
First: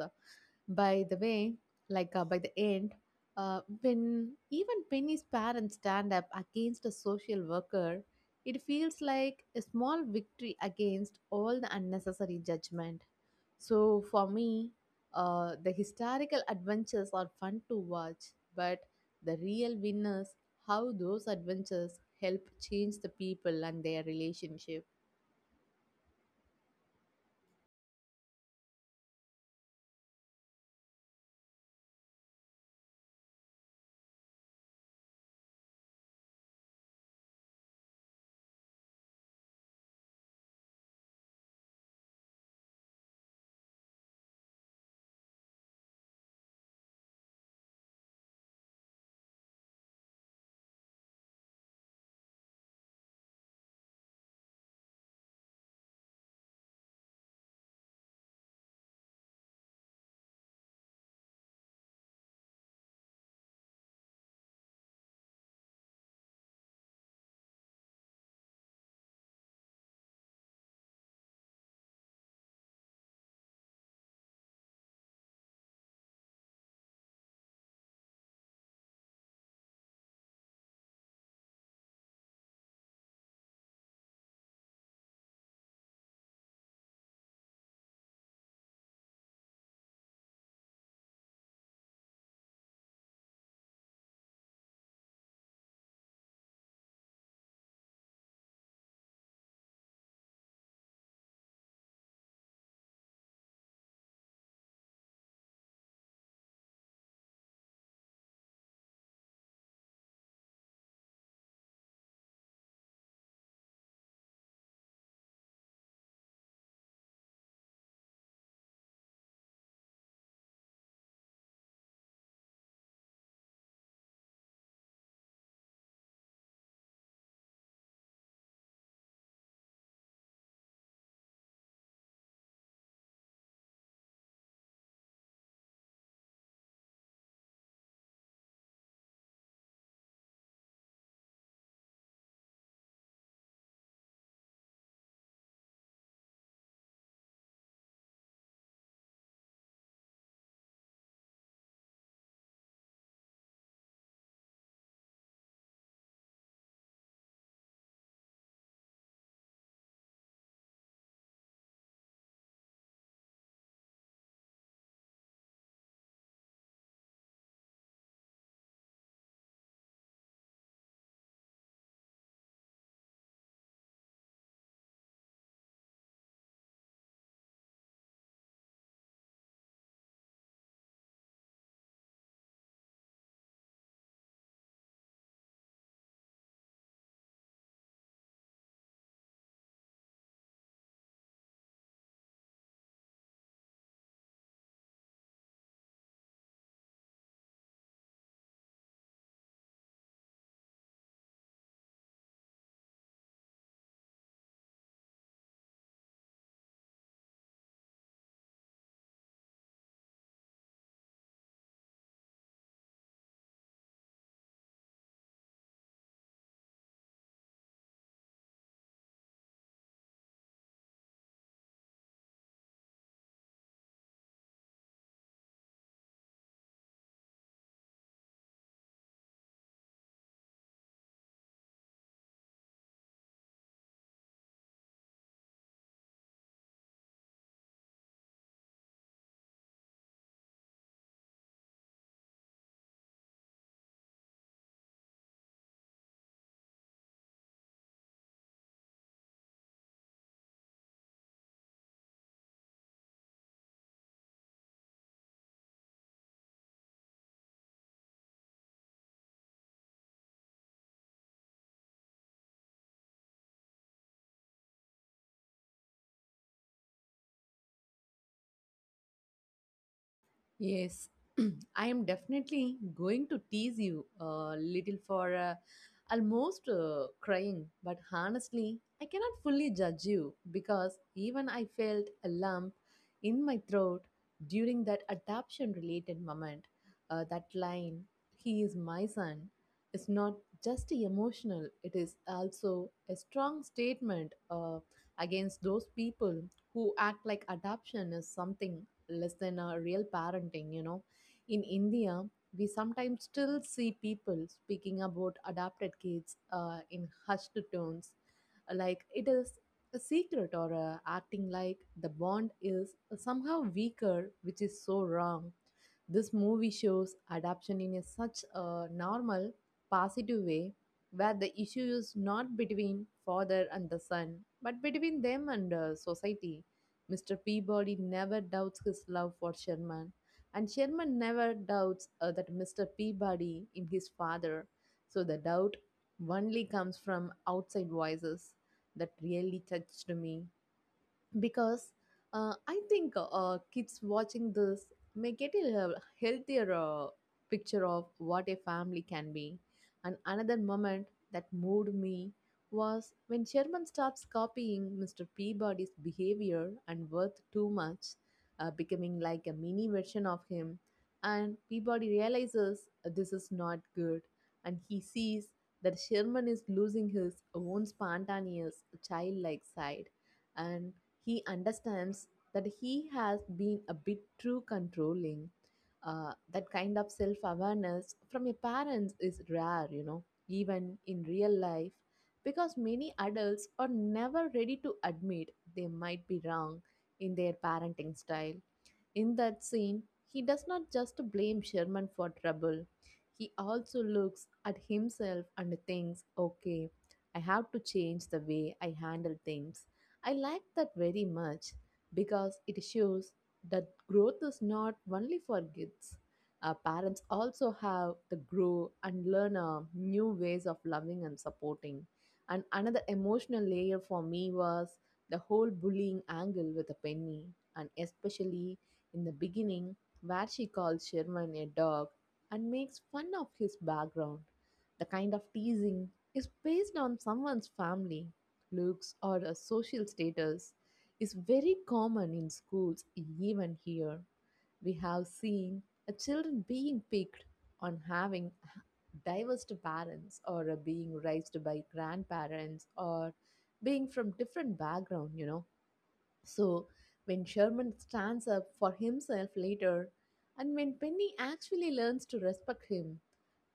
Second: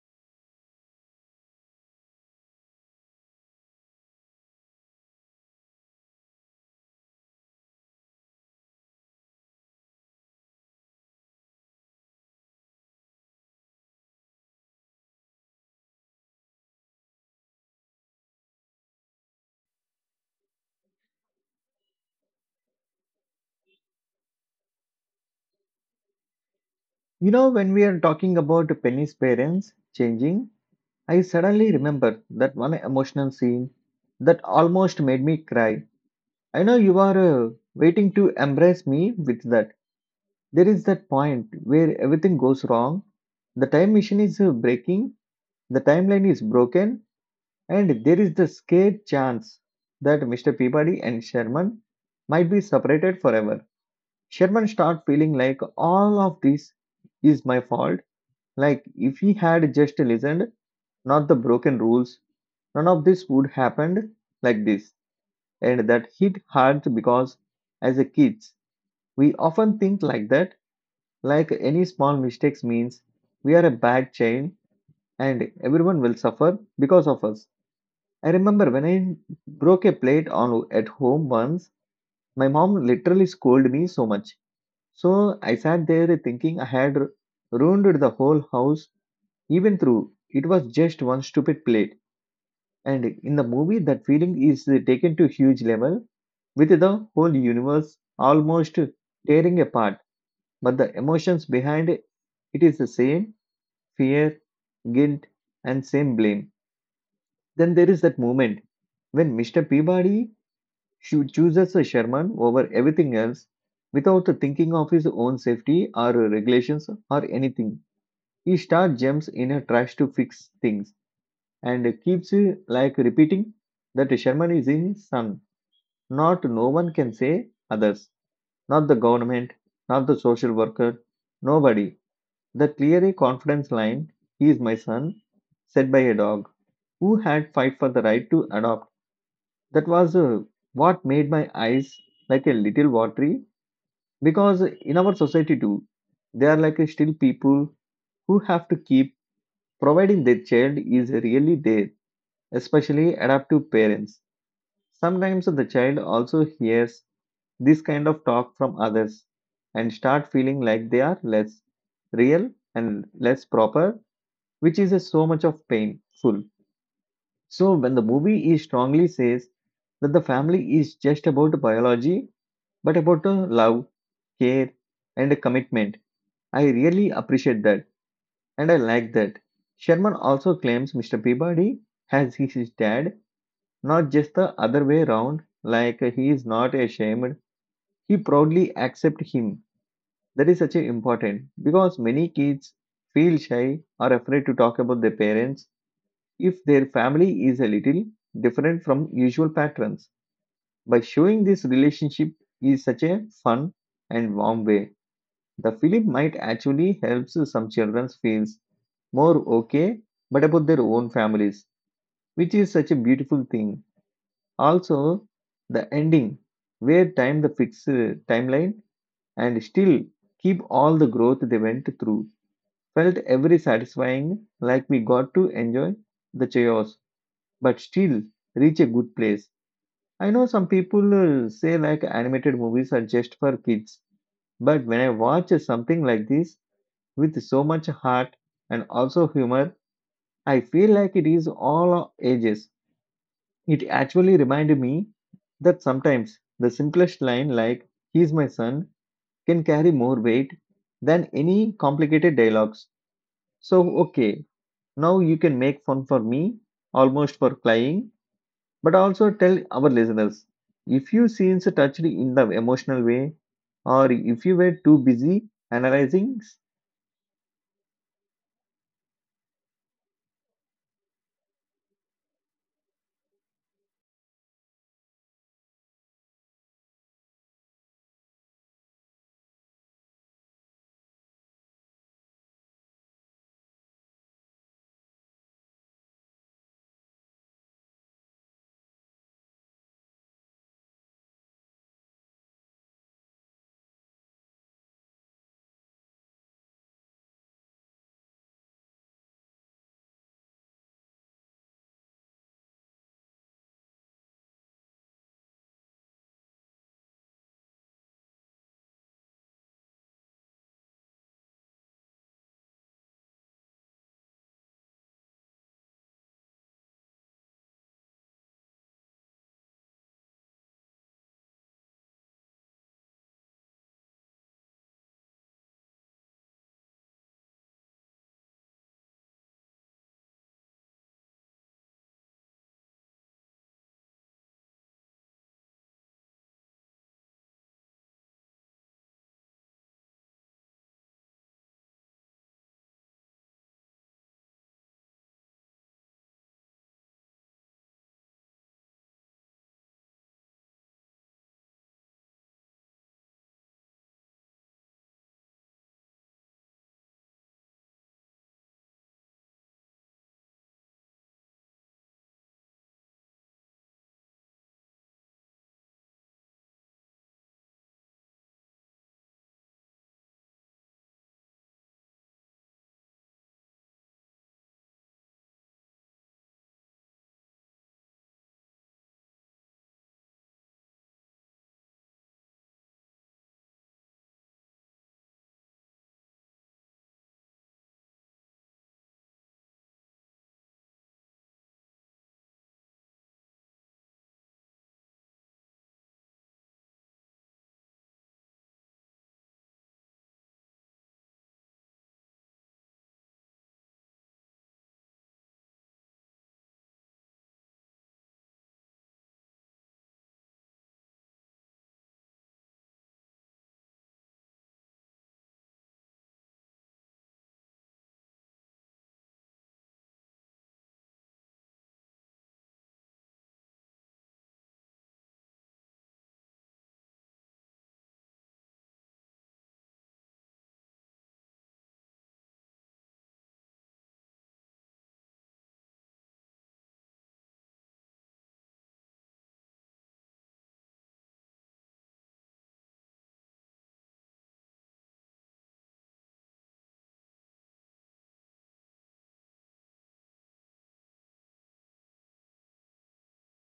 By the way, like uh, by the end, uh, when even Penny's parents stand up against a social worker, it feels like a small victory against all the unnecessary judgment. So for me, uh, the historical adventures are fun to watch, but the real winners how those adventures help change the people and their relationship.
You know, when we are talking about Penny's parents changing, I suddenly remember that one emotional scene that almost made me cry. I know you are uh, waiting to embrace me with that. There is that point where everything goes wrong. The time machine is uh, breaking, the timeline is broken, and there is the scared chance that mister Peabody and Sherman might be separated forever. Sherman start feeling like all of this is my fault, like if he had just listened, not the broken rules. None of this would happened like this, and that hit hard because as a kids, we often think like that, like any small mistakes means we are a bad child, and everyone will suffer because of us. I remember when I broke a plate on at home once, my mom literally scolded me so much. So I sat there thinking I had ru- ruined the whole house, even through it was just one stupid plate. And in the movie, that feeling is taken to huge level with the whole universe almost tearing apart. But the emotions behind it is the same fear, guilt, and same blame. Then there is that moment when mister Peabody cho- chooses a Sherman over everything else without thinking of his own safety or regulations or anything. He starts jumps in a trash to fix things and keeps uh, like repeating that Sherman is his son. Not no one can say others. Not the government, not the social worker, nobody. The clear confidence line, he is my son, said by a dog who had fight for the right to adopt. That was uh, what made my eyes like a little watery because in our society too, there are like uh, still people who have to keep providing their child is really there, especially adoptive parents. Sometimes the child also hears this kind of talk from others and start feeling like they are less real and less proper, which is a so much of painful. So when the movie is strongly says that the family is just about biology, but about uh, love, care, and commitment, I really appreciate that and I like that. Sherman also claims mister Peabody has his his dad, not just the other way around, like he is not ashamed. He proudly accepts him. That is such a important because many kids feel shy or afraid to talk about their parents if their family is a little different from usual patterns. By showing this relationship is such a fun and warm way, the film might actually help some children feel more okay but about their own families, which is such a beautiful thing. Also the ending where time the fixed uh, timeline and still keep all the growth they went through felt every satisfying, like we got to enjoy the chaos, but still reach a good place. I know some people uh, say like animated movies are just for kids, but when I watch something like this with so much heart and also humor, I feel like it is all ages. It actually reminded me that sometimes the simplest line like he's my son can carry more weight than any complicated dialogues. So okay. Now you can make fun for me almost for crying, but also tell our listeners if you scenes touched in the emotional way, or if you were too busy analyzing.
Yes, I am definitely going to tease you a little for uh, almost uh, crying, but honestly, I cannot fully judge you because even I felt a lump in my throat during that adoption related moment. Uh, that line, "he is my son," is not just emotional, it is also a strong statement uh, against those people who act like adoption is something less than a real parenting, you know. In India, we sometimes still see people speaking about adopted kids uh, in hushed tones, like it is a secret, or uh, acting like the bond is somehow weaker, which is so wrong. This movie shows adoption in a such a normal, positive way where the issue is not between father and the son, but between them and uh, society. mister Peabody never doubts his love for Sherman, and Sherman never doubts uh, that mister Peabody in his father. So the doubt only comes from outside voices. That really touched me because uh, I think uh, kids watching this may get a hel- healthier uh, picture of what a family can be. And another moment that moved me was when Sherman starts copying mister Peabody's behavior and worth too much, uh, becoming like a mini version of him. And Peabody realizes this is not good, and he sees that Sherman is losing his own spontaneous, childlike side, and he understands that he has been a bit too controlling. Uh, that kind of self awareness from your parents is rare, you know, even in real life, because many adults are never ready to admit they might be wrong in their parenting style. In that scene, he does not just blame Sherman for trouble. He also looks at himself and thinks, okay, I have to change the way I handle things. I like that very much because it shows that growth is not only for kids. Our parents also have to grow and learn uh, new ways of loving and supporting. And another emotional layer for me was the whole bullying angle with a penny, and especially in the beginning, where she calls Sherman a dog and makes fun of his background. The kind of teasing is based on someone's family, looks, or a social status is very common in schools even here. We have seen a children being picked on, having diverse parents or uh, being raised by grandparents or being from different background, you know. So, when Sherman stands up for himself later, and when Penny actually learns to respect him,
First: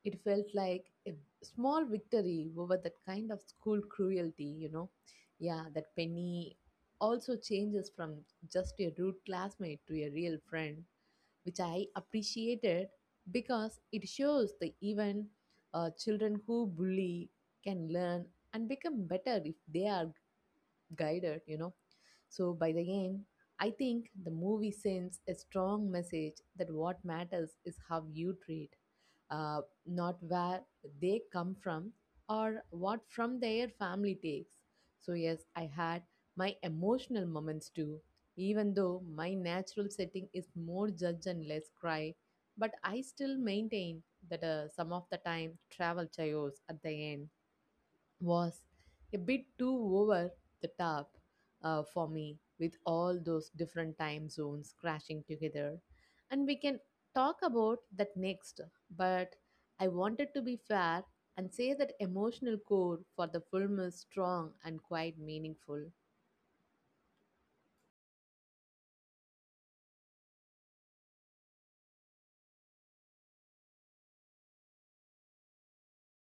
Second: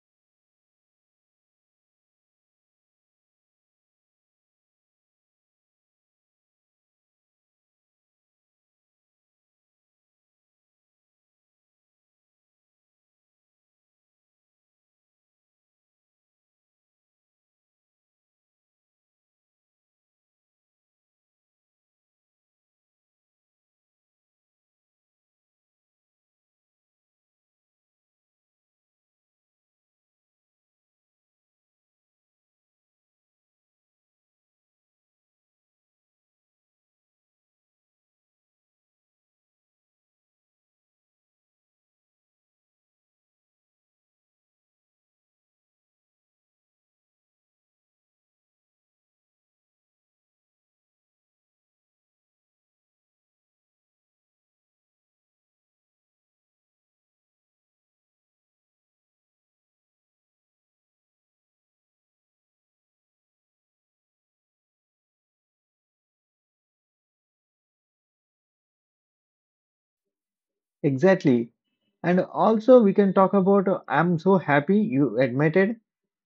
it felt like a small victory over that kind of school cruelty, you know. Yeah, that Penny also changes from just a rude classmate to a real friend, which I appreciated because it shows that even uh, children who bully can learn and become better if they are guided, you know. So by the end, I think the movie sends a strong message that what matters is how you treat, uh, not where they come from or what from their family takes. So, yes, I had my emotional moments too, even though my natural setting is more judge and less cry. But I still maintain that uh, some of the time travel chaos at the end was a bit too over the top uh, for me with all those different time zones crashing together. And we can talk about that next, but I wanted to be fair and say that emotional core for the film is strong and quite meaningful.
Exactly. And also we can talk about uh, I'm so happy you admitted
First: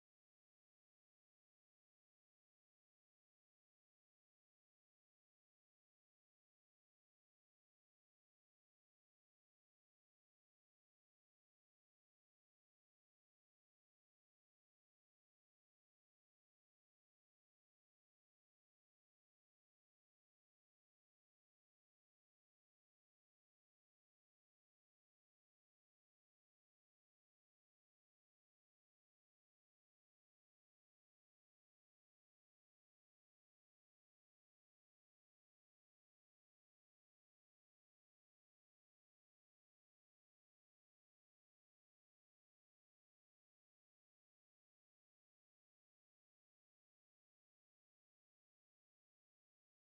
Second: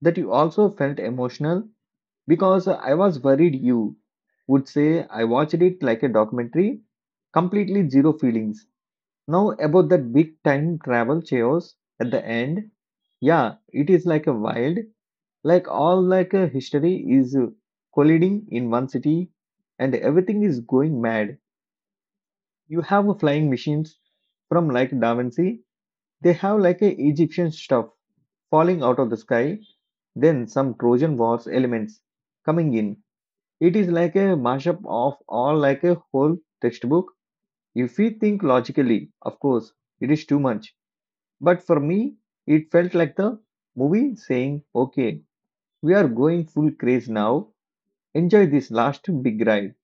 that you also felt emotional because I was worried you would say I watched it like a documentary, completely zero feelings. Now about that big time travel chaos at the end, yeah, it is like a wild, like all like a history is uh, colliding in one city, and everything is going mad. You have a flying machines from like Da Vinci. They have like a Egyptian stuff falling out of the sky. Then some Trojan wars elements coming in. It is like a mashup of all like a whole textbook. If we think logically, of course, it is too much. But for me, it felt like the movie saying, okay, we are going full craze now. Enjoy this last big ride.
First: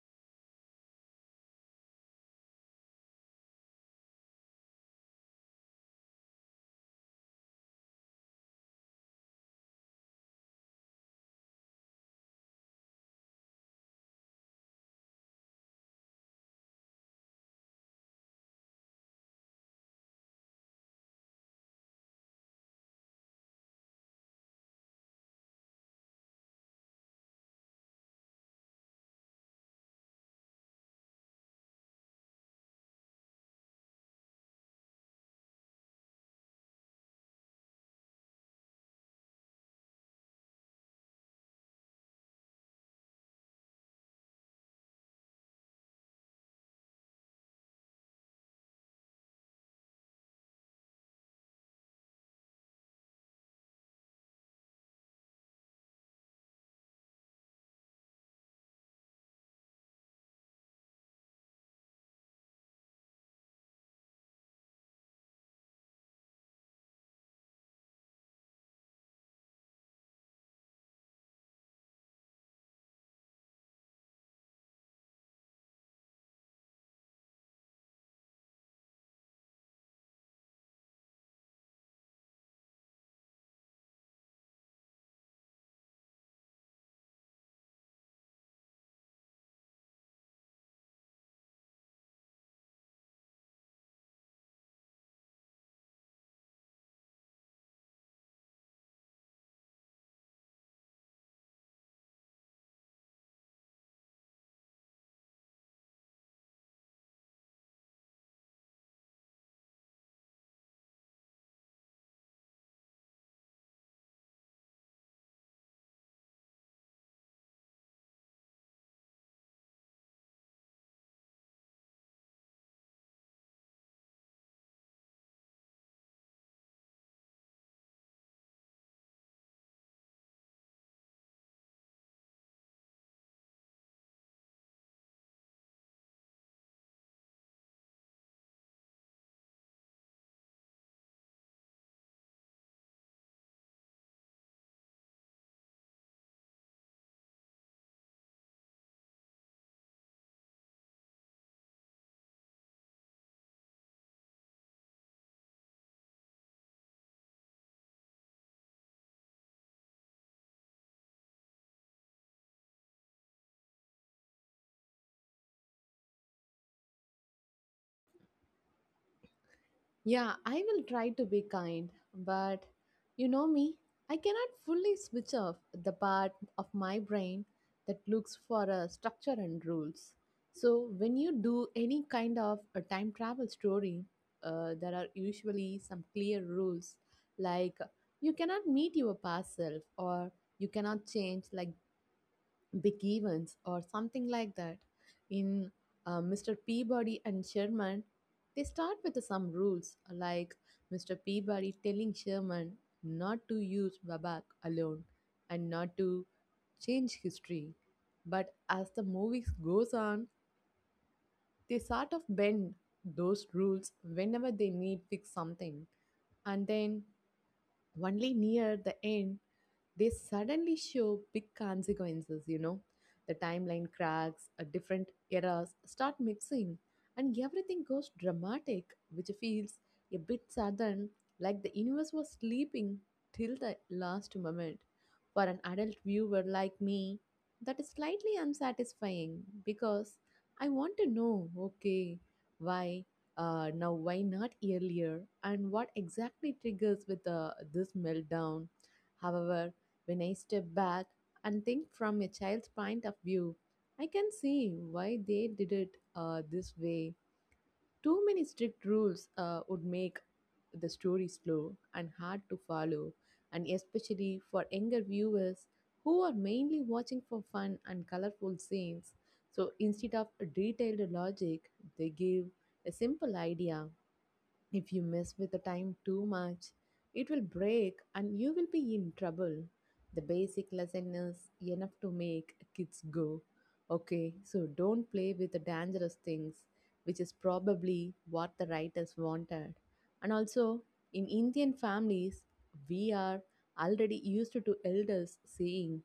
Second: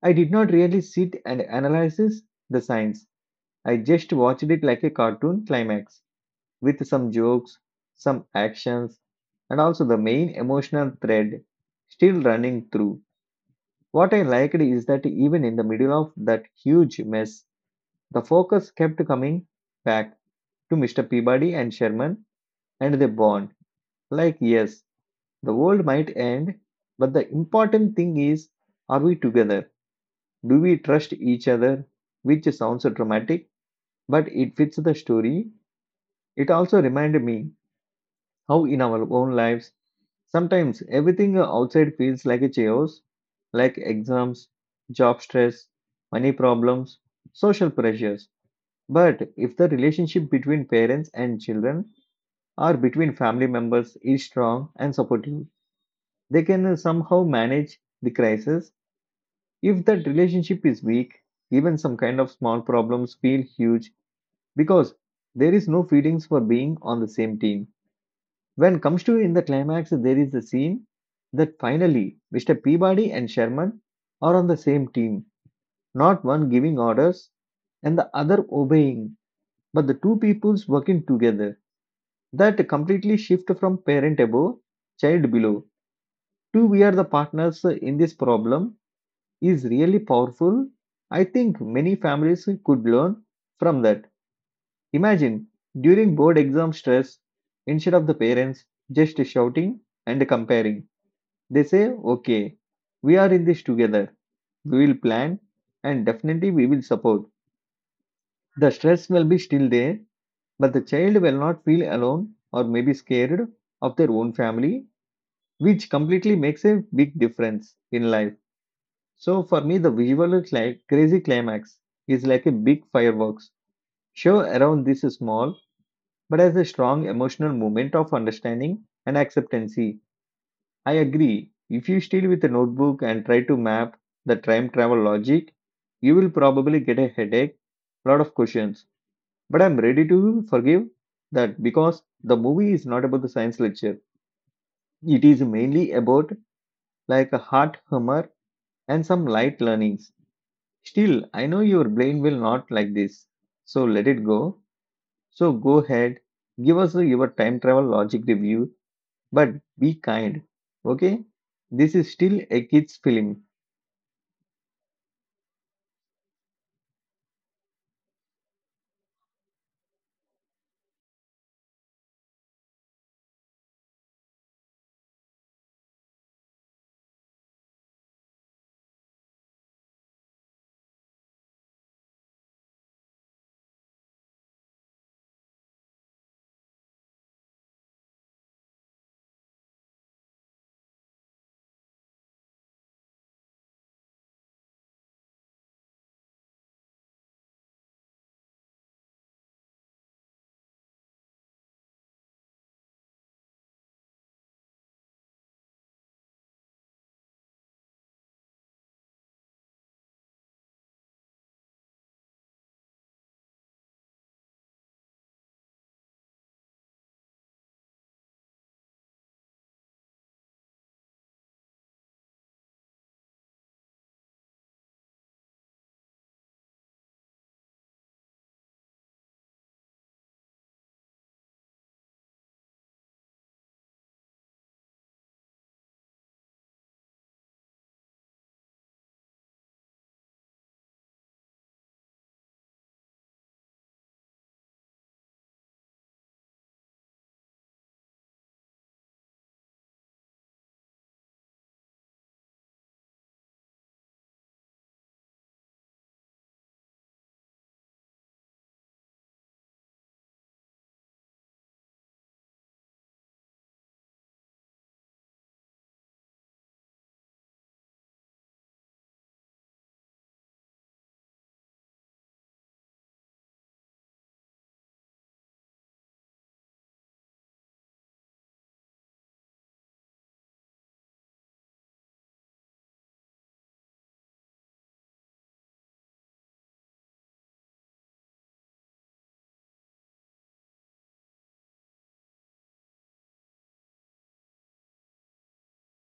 I did not really sit and analyze the science. I just watched it like a cartoon climax with some jokes, some actions, and also the main emotional thread still running through. What I liked is that even in the middle of that huge mess, the focus kept coming back to mister Peabody and Sherman and their bond. Like, yes, the world might end, but the important thing is, are we together? Do we trust each other? Which sounds dramatic, but it fits the story. It also reminded me how, in our own lives, sometimes everything outside feels like a chaos, like exams, job stress, money problems, social pressures. But if the relationship between parents and children or between family members is strong and supportive, they can uh, somehow manage the crisis. If that relationship is weak, even some kind of small problems feel huge because there is no feelings for being on the same team. When comes to in the climax, there is a scene that finally mister Peabody and Sherman are on the same team, not one giving orders and the other obeying, but the two peoples working together. That completely shift from parent above, child below, to we are the partners in this problem is really powerful. I think many families could learn from that. Imagine during board exam stress, instead of the parents just shouting and comparing, they say, okay, we are in this together. We will plan and definitely we will support. The stress will be still there, but the child will not feel alone or maybe scared of their own family, which completely makes a big difference in life. So for me, the visual is like crazy climax is like a big fireworks show around this small, but as a strong emotional moment of understanding and acceptancy. I agree. If you steal with a notebook and try to map the time travel logic, you will probably get a headache, lot of questions. But I'm ready to forgive that because the movie is not about the science lecture. It is mainly about like a heart humor and some light learnings. Still, I know your brain will not like this. So let it go. So go ahead, give us your time travel logic review, but be kind. Okay? This is still a kid's film.
Yeah, I will try to be kind, but you know me, I cannot fully switch off the part of my brain that looks for a structure and rules. So, when you do any kind of a time travel story, uh, there are usually some clear rules like you cannot meet your past self or you cannot change like big events or something like that. In uh, mister Peabody and Sherman, they start with some rules like mister Peabody telling Sherman not to use Babak alone and not to change history. But as the movies goes on, they sort of bend those rules whenever they need fix something. And then only near the end they suddenly show big consequences, you know. The timeline cracks, uh, different eras start mixing, and everything goes dramatic, which feels a bit sudden, like the universe was sleeping till the last moment. For an adult viewer like me, that is slightly unsatisfying because I want to know okay, why, uh, now why not earlier, and what exactly triggers with uh, this meltdown. However, when I step back and think from a child's point of view, I can see why they did it uh, this way. Too many strict rules uh, would make the story slow and hard to follow, and especially for younger viewers who are mainly watching for fun and colorful scenes. So instead of a detailed logic, they give a simple idea if you mess with the time too much, it will break and you will be in trouble. The basic lesson is enough to make kids go. Okay, so don't play with the dangerous things, which is probably what the writers wanted. And also, in Indian families, we are already used to elders saying,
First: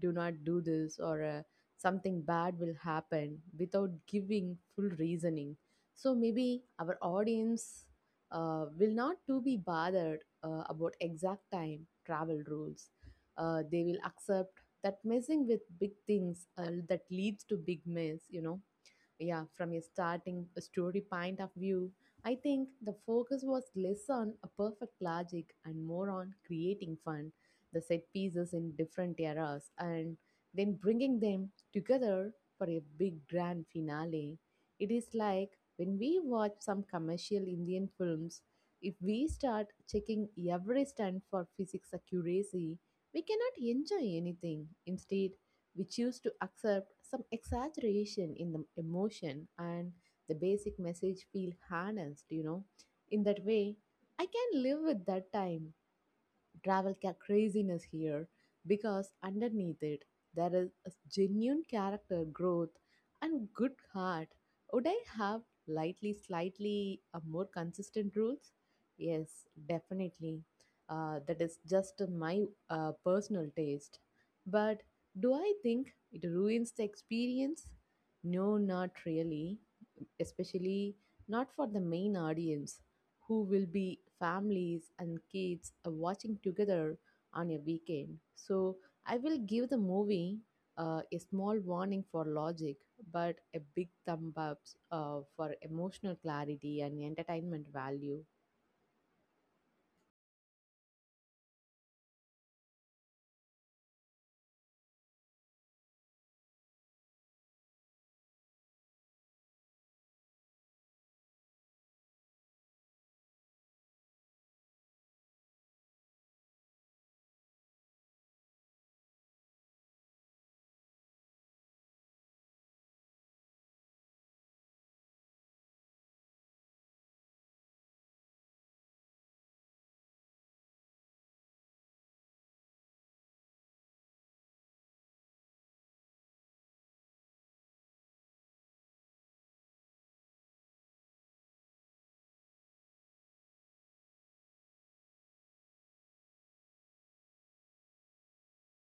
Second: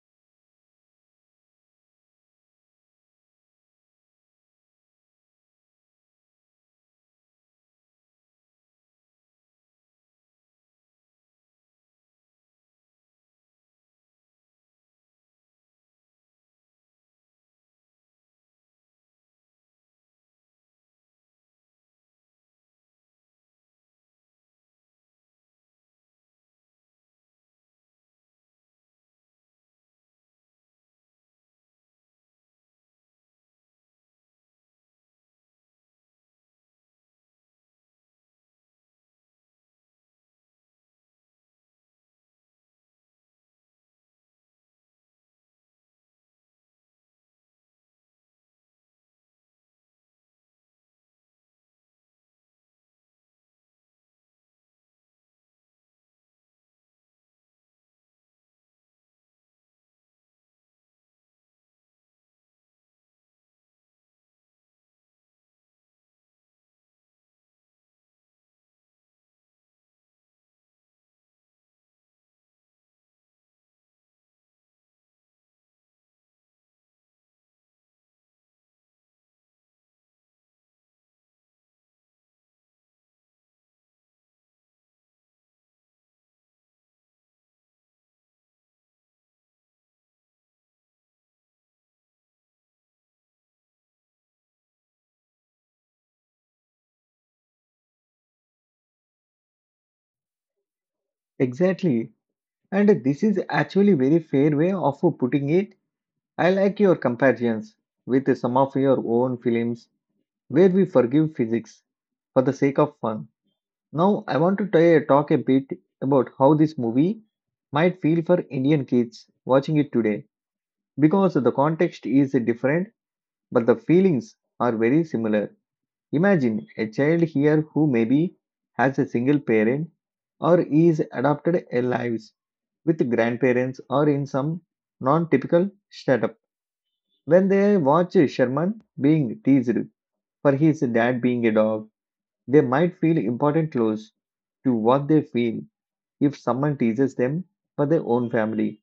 do not do this or uh, something bad will happen without giving full reasoning. So maybe our audience uh, will not to be bothered uh, about exact time travel rules. Uh, they will accept that messing with big things uh, that leads to big mess, you know. Yeah, from a starting story point of view, I think the focus was less on a perfect logic and more on creating fun. The set pieces in different eras and then bringing them together for a big grand finale. It is like when we watch some commercial Indian films, if we start checking every stunt for physics accuracy, we cannot enjoy anything. Instead, we choose to accept some exaggeration in the emotion and the basic message feel harnessed, you know. In that way, I can live with that time travel ca- craziness here, because underneath it there is a genuine character growth and good heart. Would I have lightly, slightly uh, more consistent rules? Yes, definitely. Uh, that is just my uh, personal taste. But do I think it ruins the experience? No, not really. Especially not for the main audience who will be families and kids uh, watching together on a weekend. So I will give the movie uh, a small warning for logic, but a big thumb up uh, for emotional clarity and entertainment value.
Exactly. And this is actually very fair way of putting it. I like your comparisons with some of your own films where we forgive physics for the sake of fun. Now I want to t- talk a bit about how this movie might feel for Indian kids watching it today because the context is different, but the feelings are very similar. Imagine a child here who maybe has a single parent or is adopted, lives with grandparents or in some non typical setup. When they watch Sherman being teased for his dad being a dog, they might feel important close to what they feel if someone teases them for their own family.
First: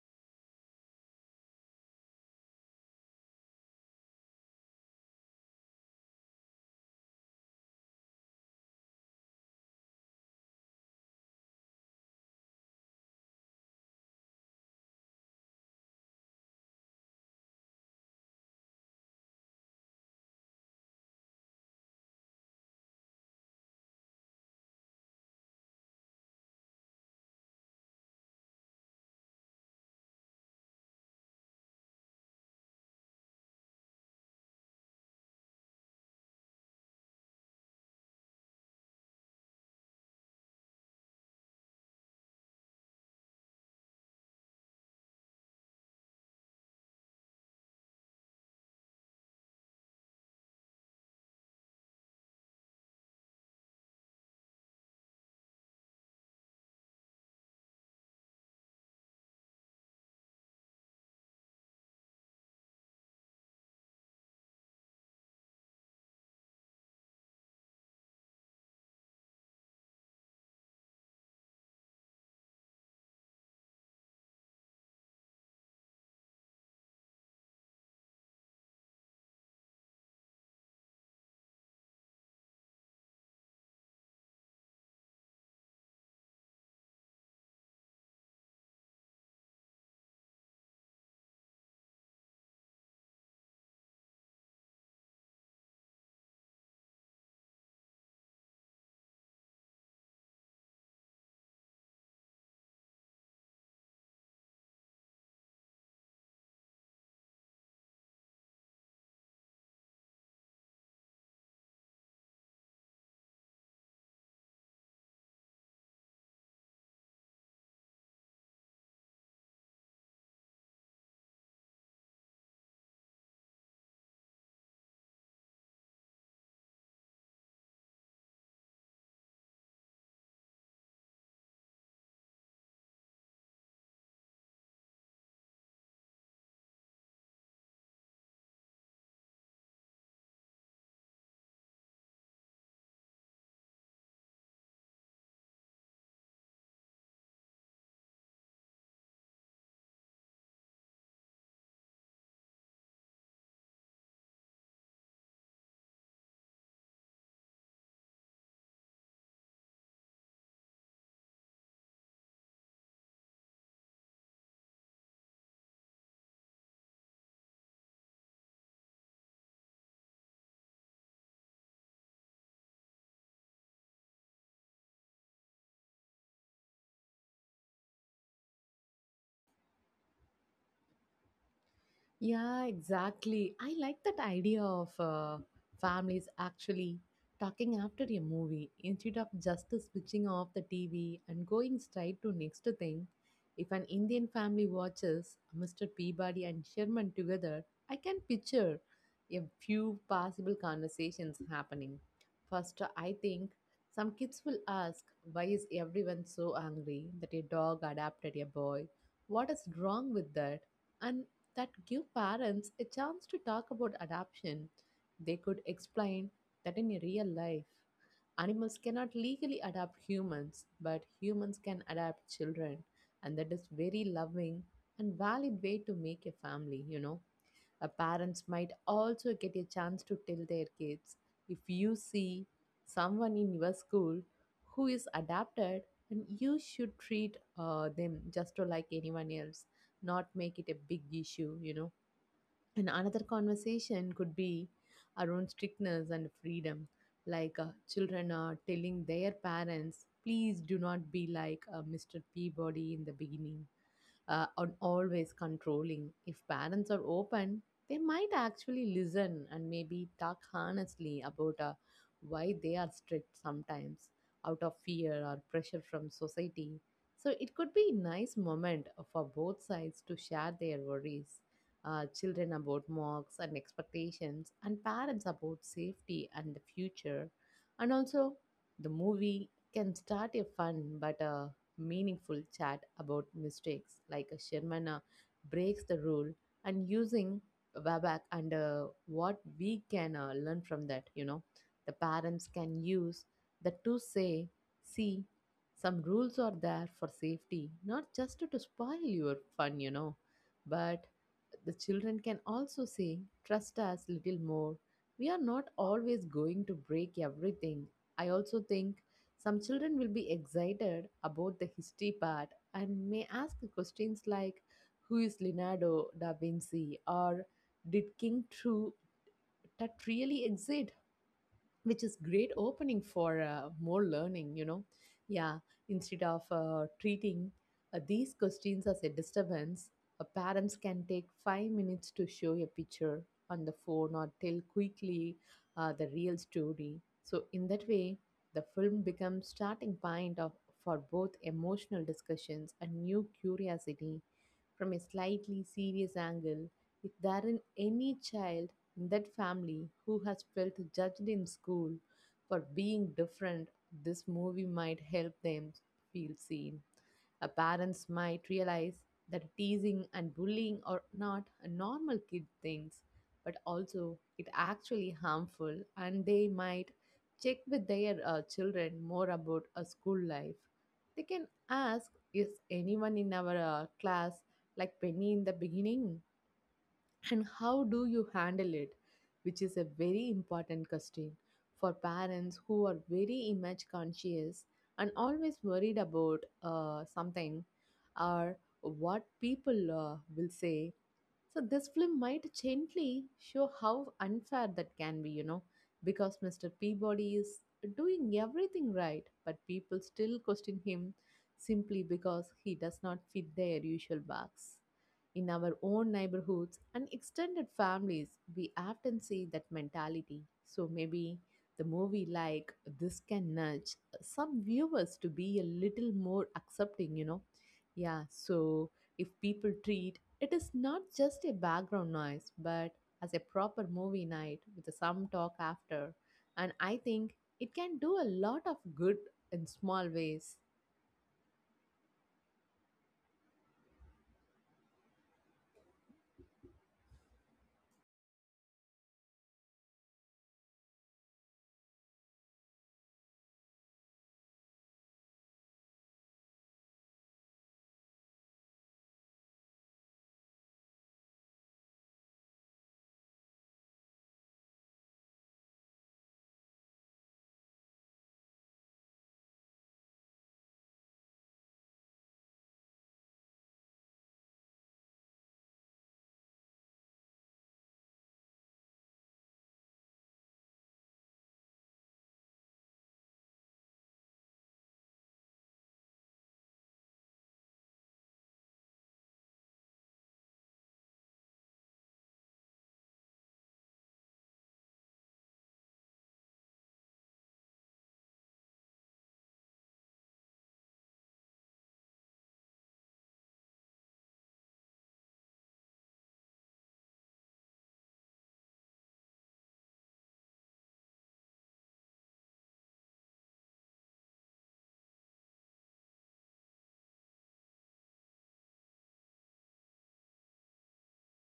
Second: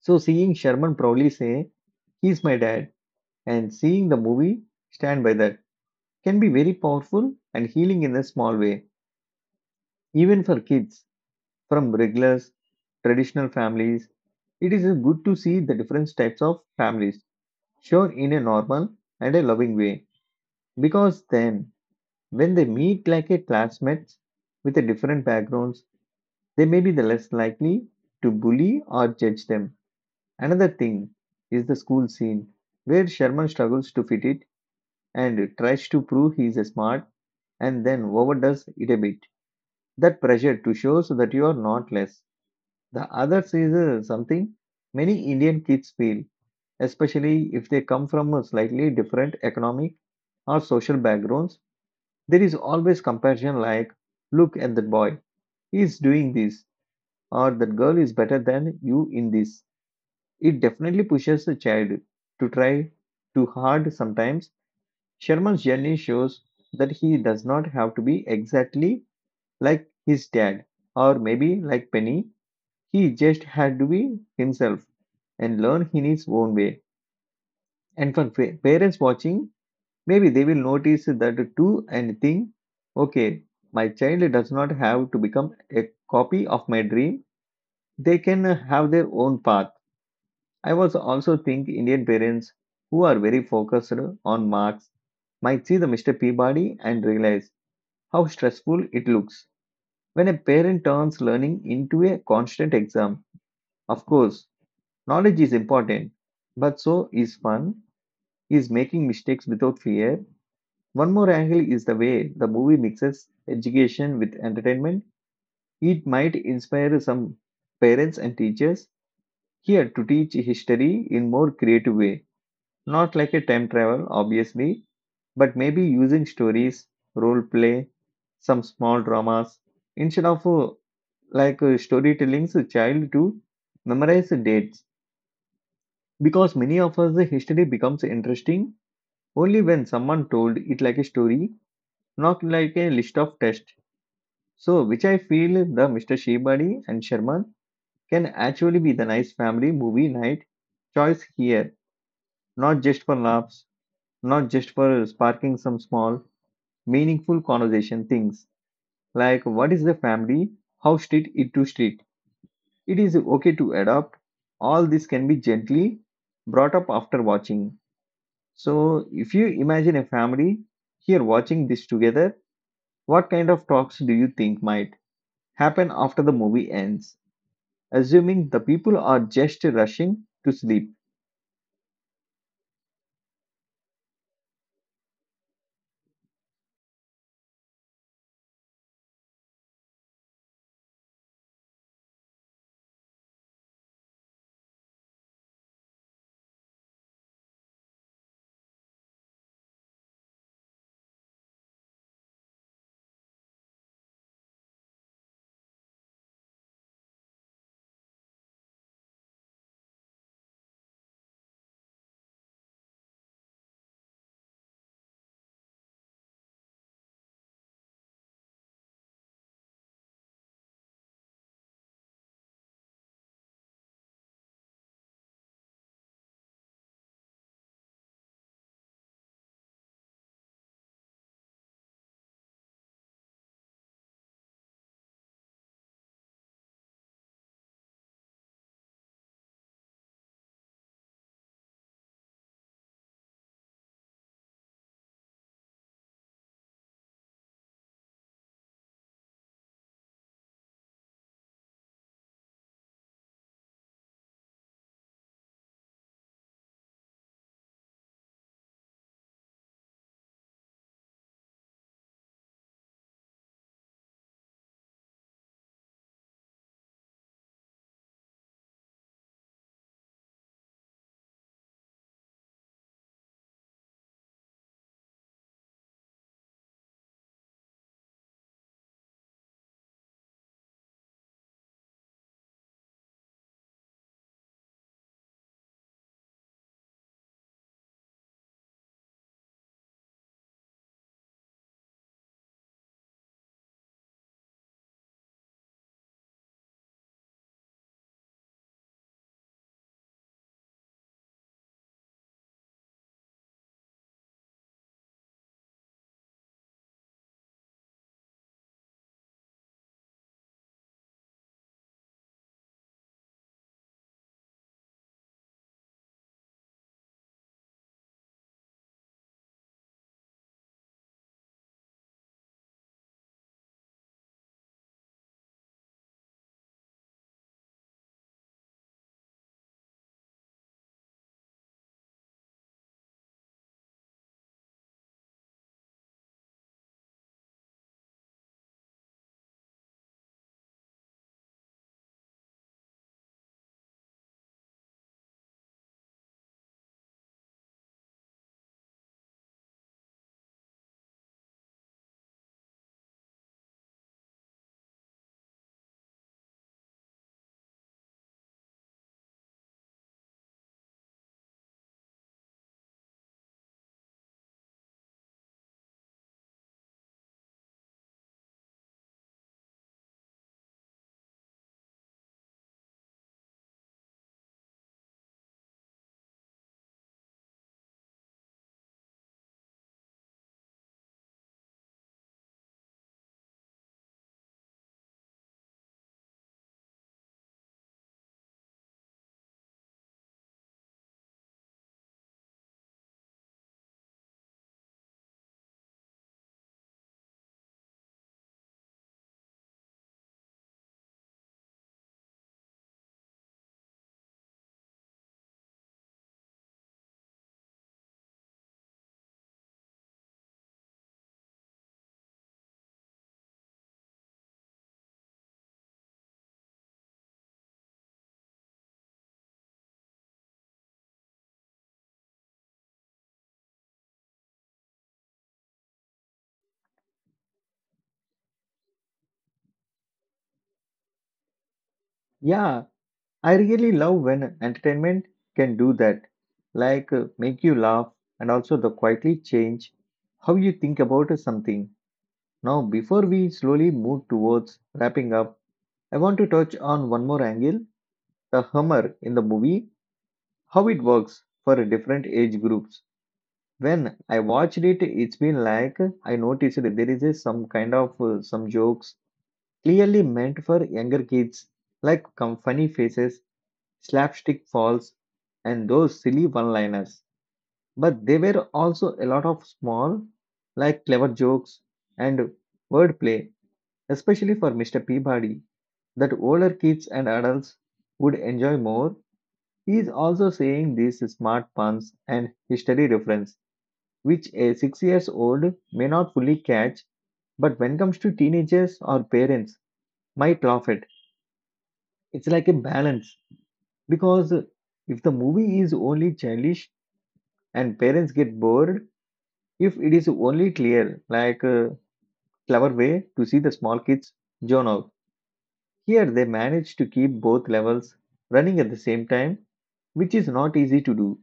So, seeing Sherman proudly say, "He's my dad," and seeing the movie stand by that can be very powerful and healing in a small way, even for kids from regulars, traditional families. It is good to see the different types of families shown in a normal and a loving way because then when they meet like a classmates with a different backgrounds, they may be the less likely to bully or judge them. Another thing is the school scene where Sherman struggles to fit it and tries to prove he is smart and then overdoes it a bit. That pressure to show so that you are not less. The other is uh, something many Indian kids feel, especially if they come from a slightly different economic or social backgrounds. There is always comparison like, look at that boy, he is doing this, or that girl is better than you in this. It definitely pushes a child to try too hard sometimes. Sherman's journey shows that he does not have to be exactly like his dad or maybe like Penny. He just had to be himself and learn in his own way. And for fa- parents watching, maybe they will notice that too and think, okay, my child does not have to become a copy of my dream. They can have their own path. I was also think Indian parents who are very focused on marks might see the mister Peabody and realize how stressful it looks. When a parent turns learning into a constant exam, of course, knowledge is important, but so is fun, is making mistakes without fear. One more angle is the way the movie mixes education with entertainment. It might inspire some parents and teachers here to teach history in more creative way, not like a time travel obviously, but maybe using stories, role play, some small dramas instead of uh, like uh, storytelling's a child to memorize dates, because many of us the history becomes interesting only when someone told it like a story, not like a list of tests. So which I feel the Mr. Shebadi and Sharma can actually be the nice family movie night choice here, not just for laughs, not just for sparking some small meaningful conversation things like what is the family, how street it to street. It is okay to adopt. All this can be gently brought up after watching. So, if you imagine a family here watching this together, what kind of talks do you think might happen after the movie ends? Assuming the people are just rushing to sleep.
Yeah, exactly. I like that idea of uh, families actually talking after a movie instead of just switching off the T V and going straight to next thing. If an Indian family watches mister Peabody and Sherman together, I can picture a few possible conversations happening. First, I think some kids will ask, Why is everyone so angry that a dog adopted a boy? What is wrong with that? And that give parents a chance to talk about adoption. They could explain that in real life, animals cannot legally adopt humans, but humans can adopt children, and that is very loving and valid way to make a family, you know. Uh, parents might also get a chance to tell their kids if you see someone in your school who is adapted, then you should treat uh, them just to like anyone else, not make it a big issue, you know. And another conversation could be around strictness and freedom, like uh, children are telling their parents, please do not be like uh, mister Peabody in the beginning uh, and always controlling. If parents are open, they might actually listen and maybe talk honestly about uh, why they are strict sometimes out of fear or pressure from society. So it could be a nice moment for both sides to share their worries. Uh, children about marks and expectations, and parents about safety and the future. And also, the movie can start a fun but uh, meaningful chat about mistakes, like a Sherman uh, breaks the rule, and using WebAC and uh, what we can uh, learn from that, you know. The parents can use that to say, see, some rules are there for safety, not just to spoil your fun, you know, but the children can also say, trust us little more. We are not always going to break everything. I also think some children will be excited about the history part and may ask questions like Who is Leonardo da Vinci? Or Did King True that really exist? Which is great opening for uh, more learning, you know. Yeah, instead of uh, treating uh, these questions as a disturbance, uh, parents can take five minutes to show a picture on the phone or tell quickly uh, the real story. So in that way, the film becomes starting point of for both emotional discussions and new curiosity. From a slightly serious angle, if there is any child in that family who has felt judged in school for being different, this movie might help them feel seen. Uh, parents might realize that teasing and bullying are not a normal kid things, but also it actually harmful, and they might check with their uh, children more about a school life. They can ask, is anyone in our uh, class like Penny in the beginning and how do you handle it, which is a very important question for parents who are very image conscious and always worried about uh, something or what people uh, will say. So this film might gently show how unfair that can be, you know, because mister Peabody is doing everything right, but people still question him simply because he does not fit their usual box. In our own neighborhoods and extended families, we often see that mentality. So maybe the movie like this can nudge some viewers to be a little more accepting, you know. Yeah, so if people treat it is not just a background noise, but as a proper movie night with some talk after. And I think it can do a lot of good in small ways.
Yeah, I really love when entertainment can do that, like uh, make you laugh and also the quietly change how you think about something. Now, before we slowly move towards wrapping up, I want to touch on one more angle, the humor in the movie, how it works for different age groups. When I watched it, it's been like I noticed that there is a some kind of uh, some jokes clearly meant for younger kids, like com- funny faces, slapstick falls, and those silly one liners. But there were also a lot of small, like clever jokes and wordplay, especially for mister Peabody, that older kids and adults would enjoy more. He is also seeing these smart puns and history reference, which a six years old may not fully catch, but when it comes to teenagers or parents, might laugh at. It's like a balance because if the movie is only childish and parents get bored, if it is only clear, like a clever way to see the small kids zone out. Here they manage to keep both levels running at the same time, which is not easy to do.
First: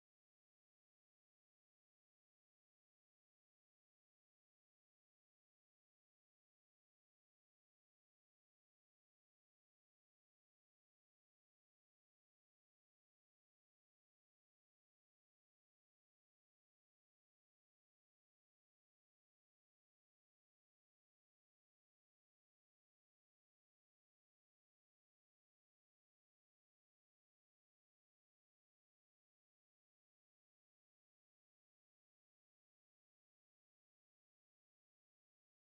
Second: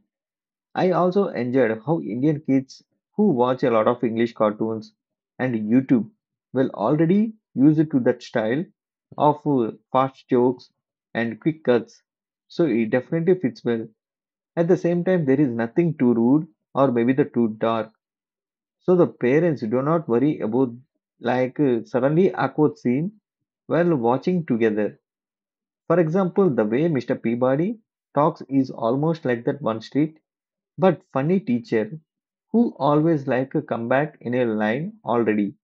I also enjoyed how Indian kids who watch a lot of English cartoons and YouTube will already use it to that style of uh, fast jokes and quick cuts. So it definitely fits well. At the same time, there is nothing too rude or maybe the too dark. So the parents do not worry about like uh, suddenly awkward scene while watching together. For example, the way mister Peabody talks is almost like that one street but funny teacher who always like a comeback in a line already.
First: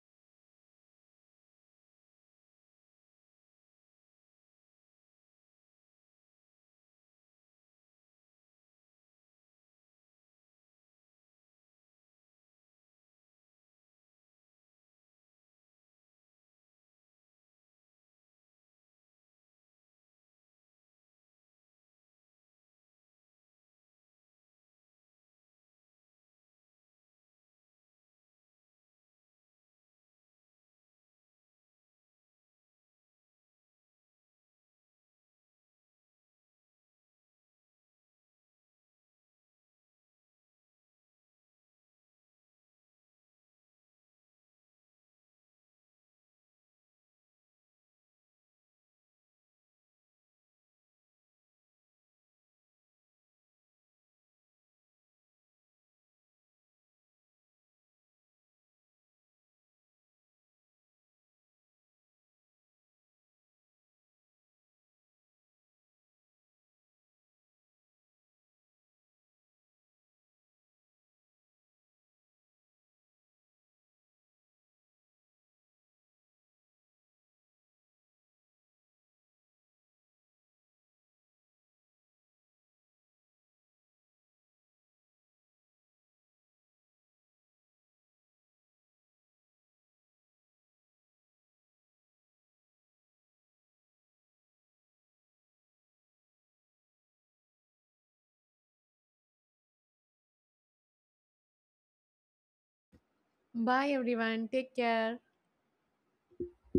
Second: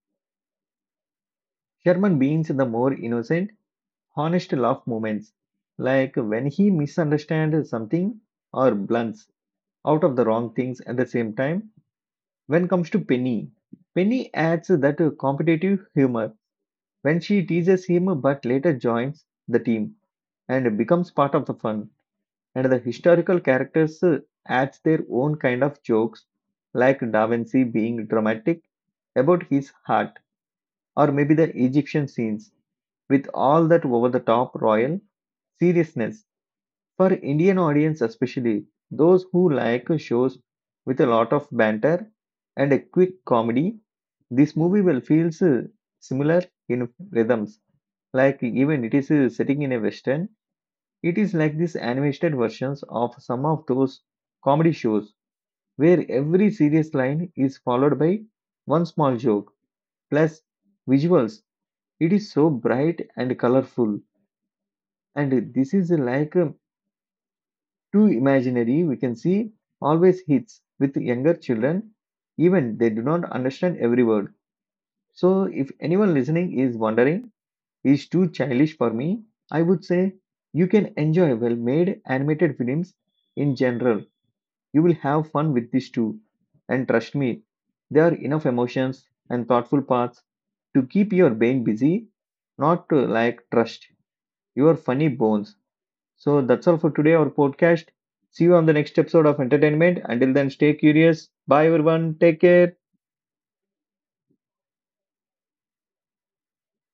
Sherman beans the more innocent, honest laugh moments, like when he misunderstands something or blunts out of the wrong things at the same time. When comes to Penny, Penny adds that competitive humor when she teases him but later joins the team and becomes part of the fun. And the historical characters uh, adds their own kind of jokes, like Da Vinci being dramatic about his heart, or maybe the Egyptian scenes with all that over the top royal seriousness. For Indian audience, especially those who like shows with a lot of banter and a quick comedy, this movie will feels uh, similar in rhythms. Like even it is uh, sitting in a western, it is like these animated versions of some of those comedy shows where every serious line is followed by one small joke plus visuals. It is so bright and colorful, and this is like um, too imaginary. We can see always hits with younger children, even they do not understand every word. So, if anyone listening is wondering, is too childish for me, I would say you can enjoy well made animated films in general. You will have fun with this too. And trust me, there are enough emotions and thoughtful paths to keep your brain busy, not to like trust your funny bones. So that's all for today, our podcast. See you on the next episode of Entertainment. Until then, stay curious. Bye, everyone. Take care.
Bye everyone, take care.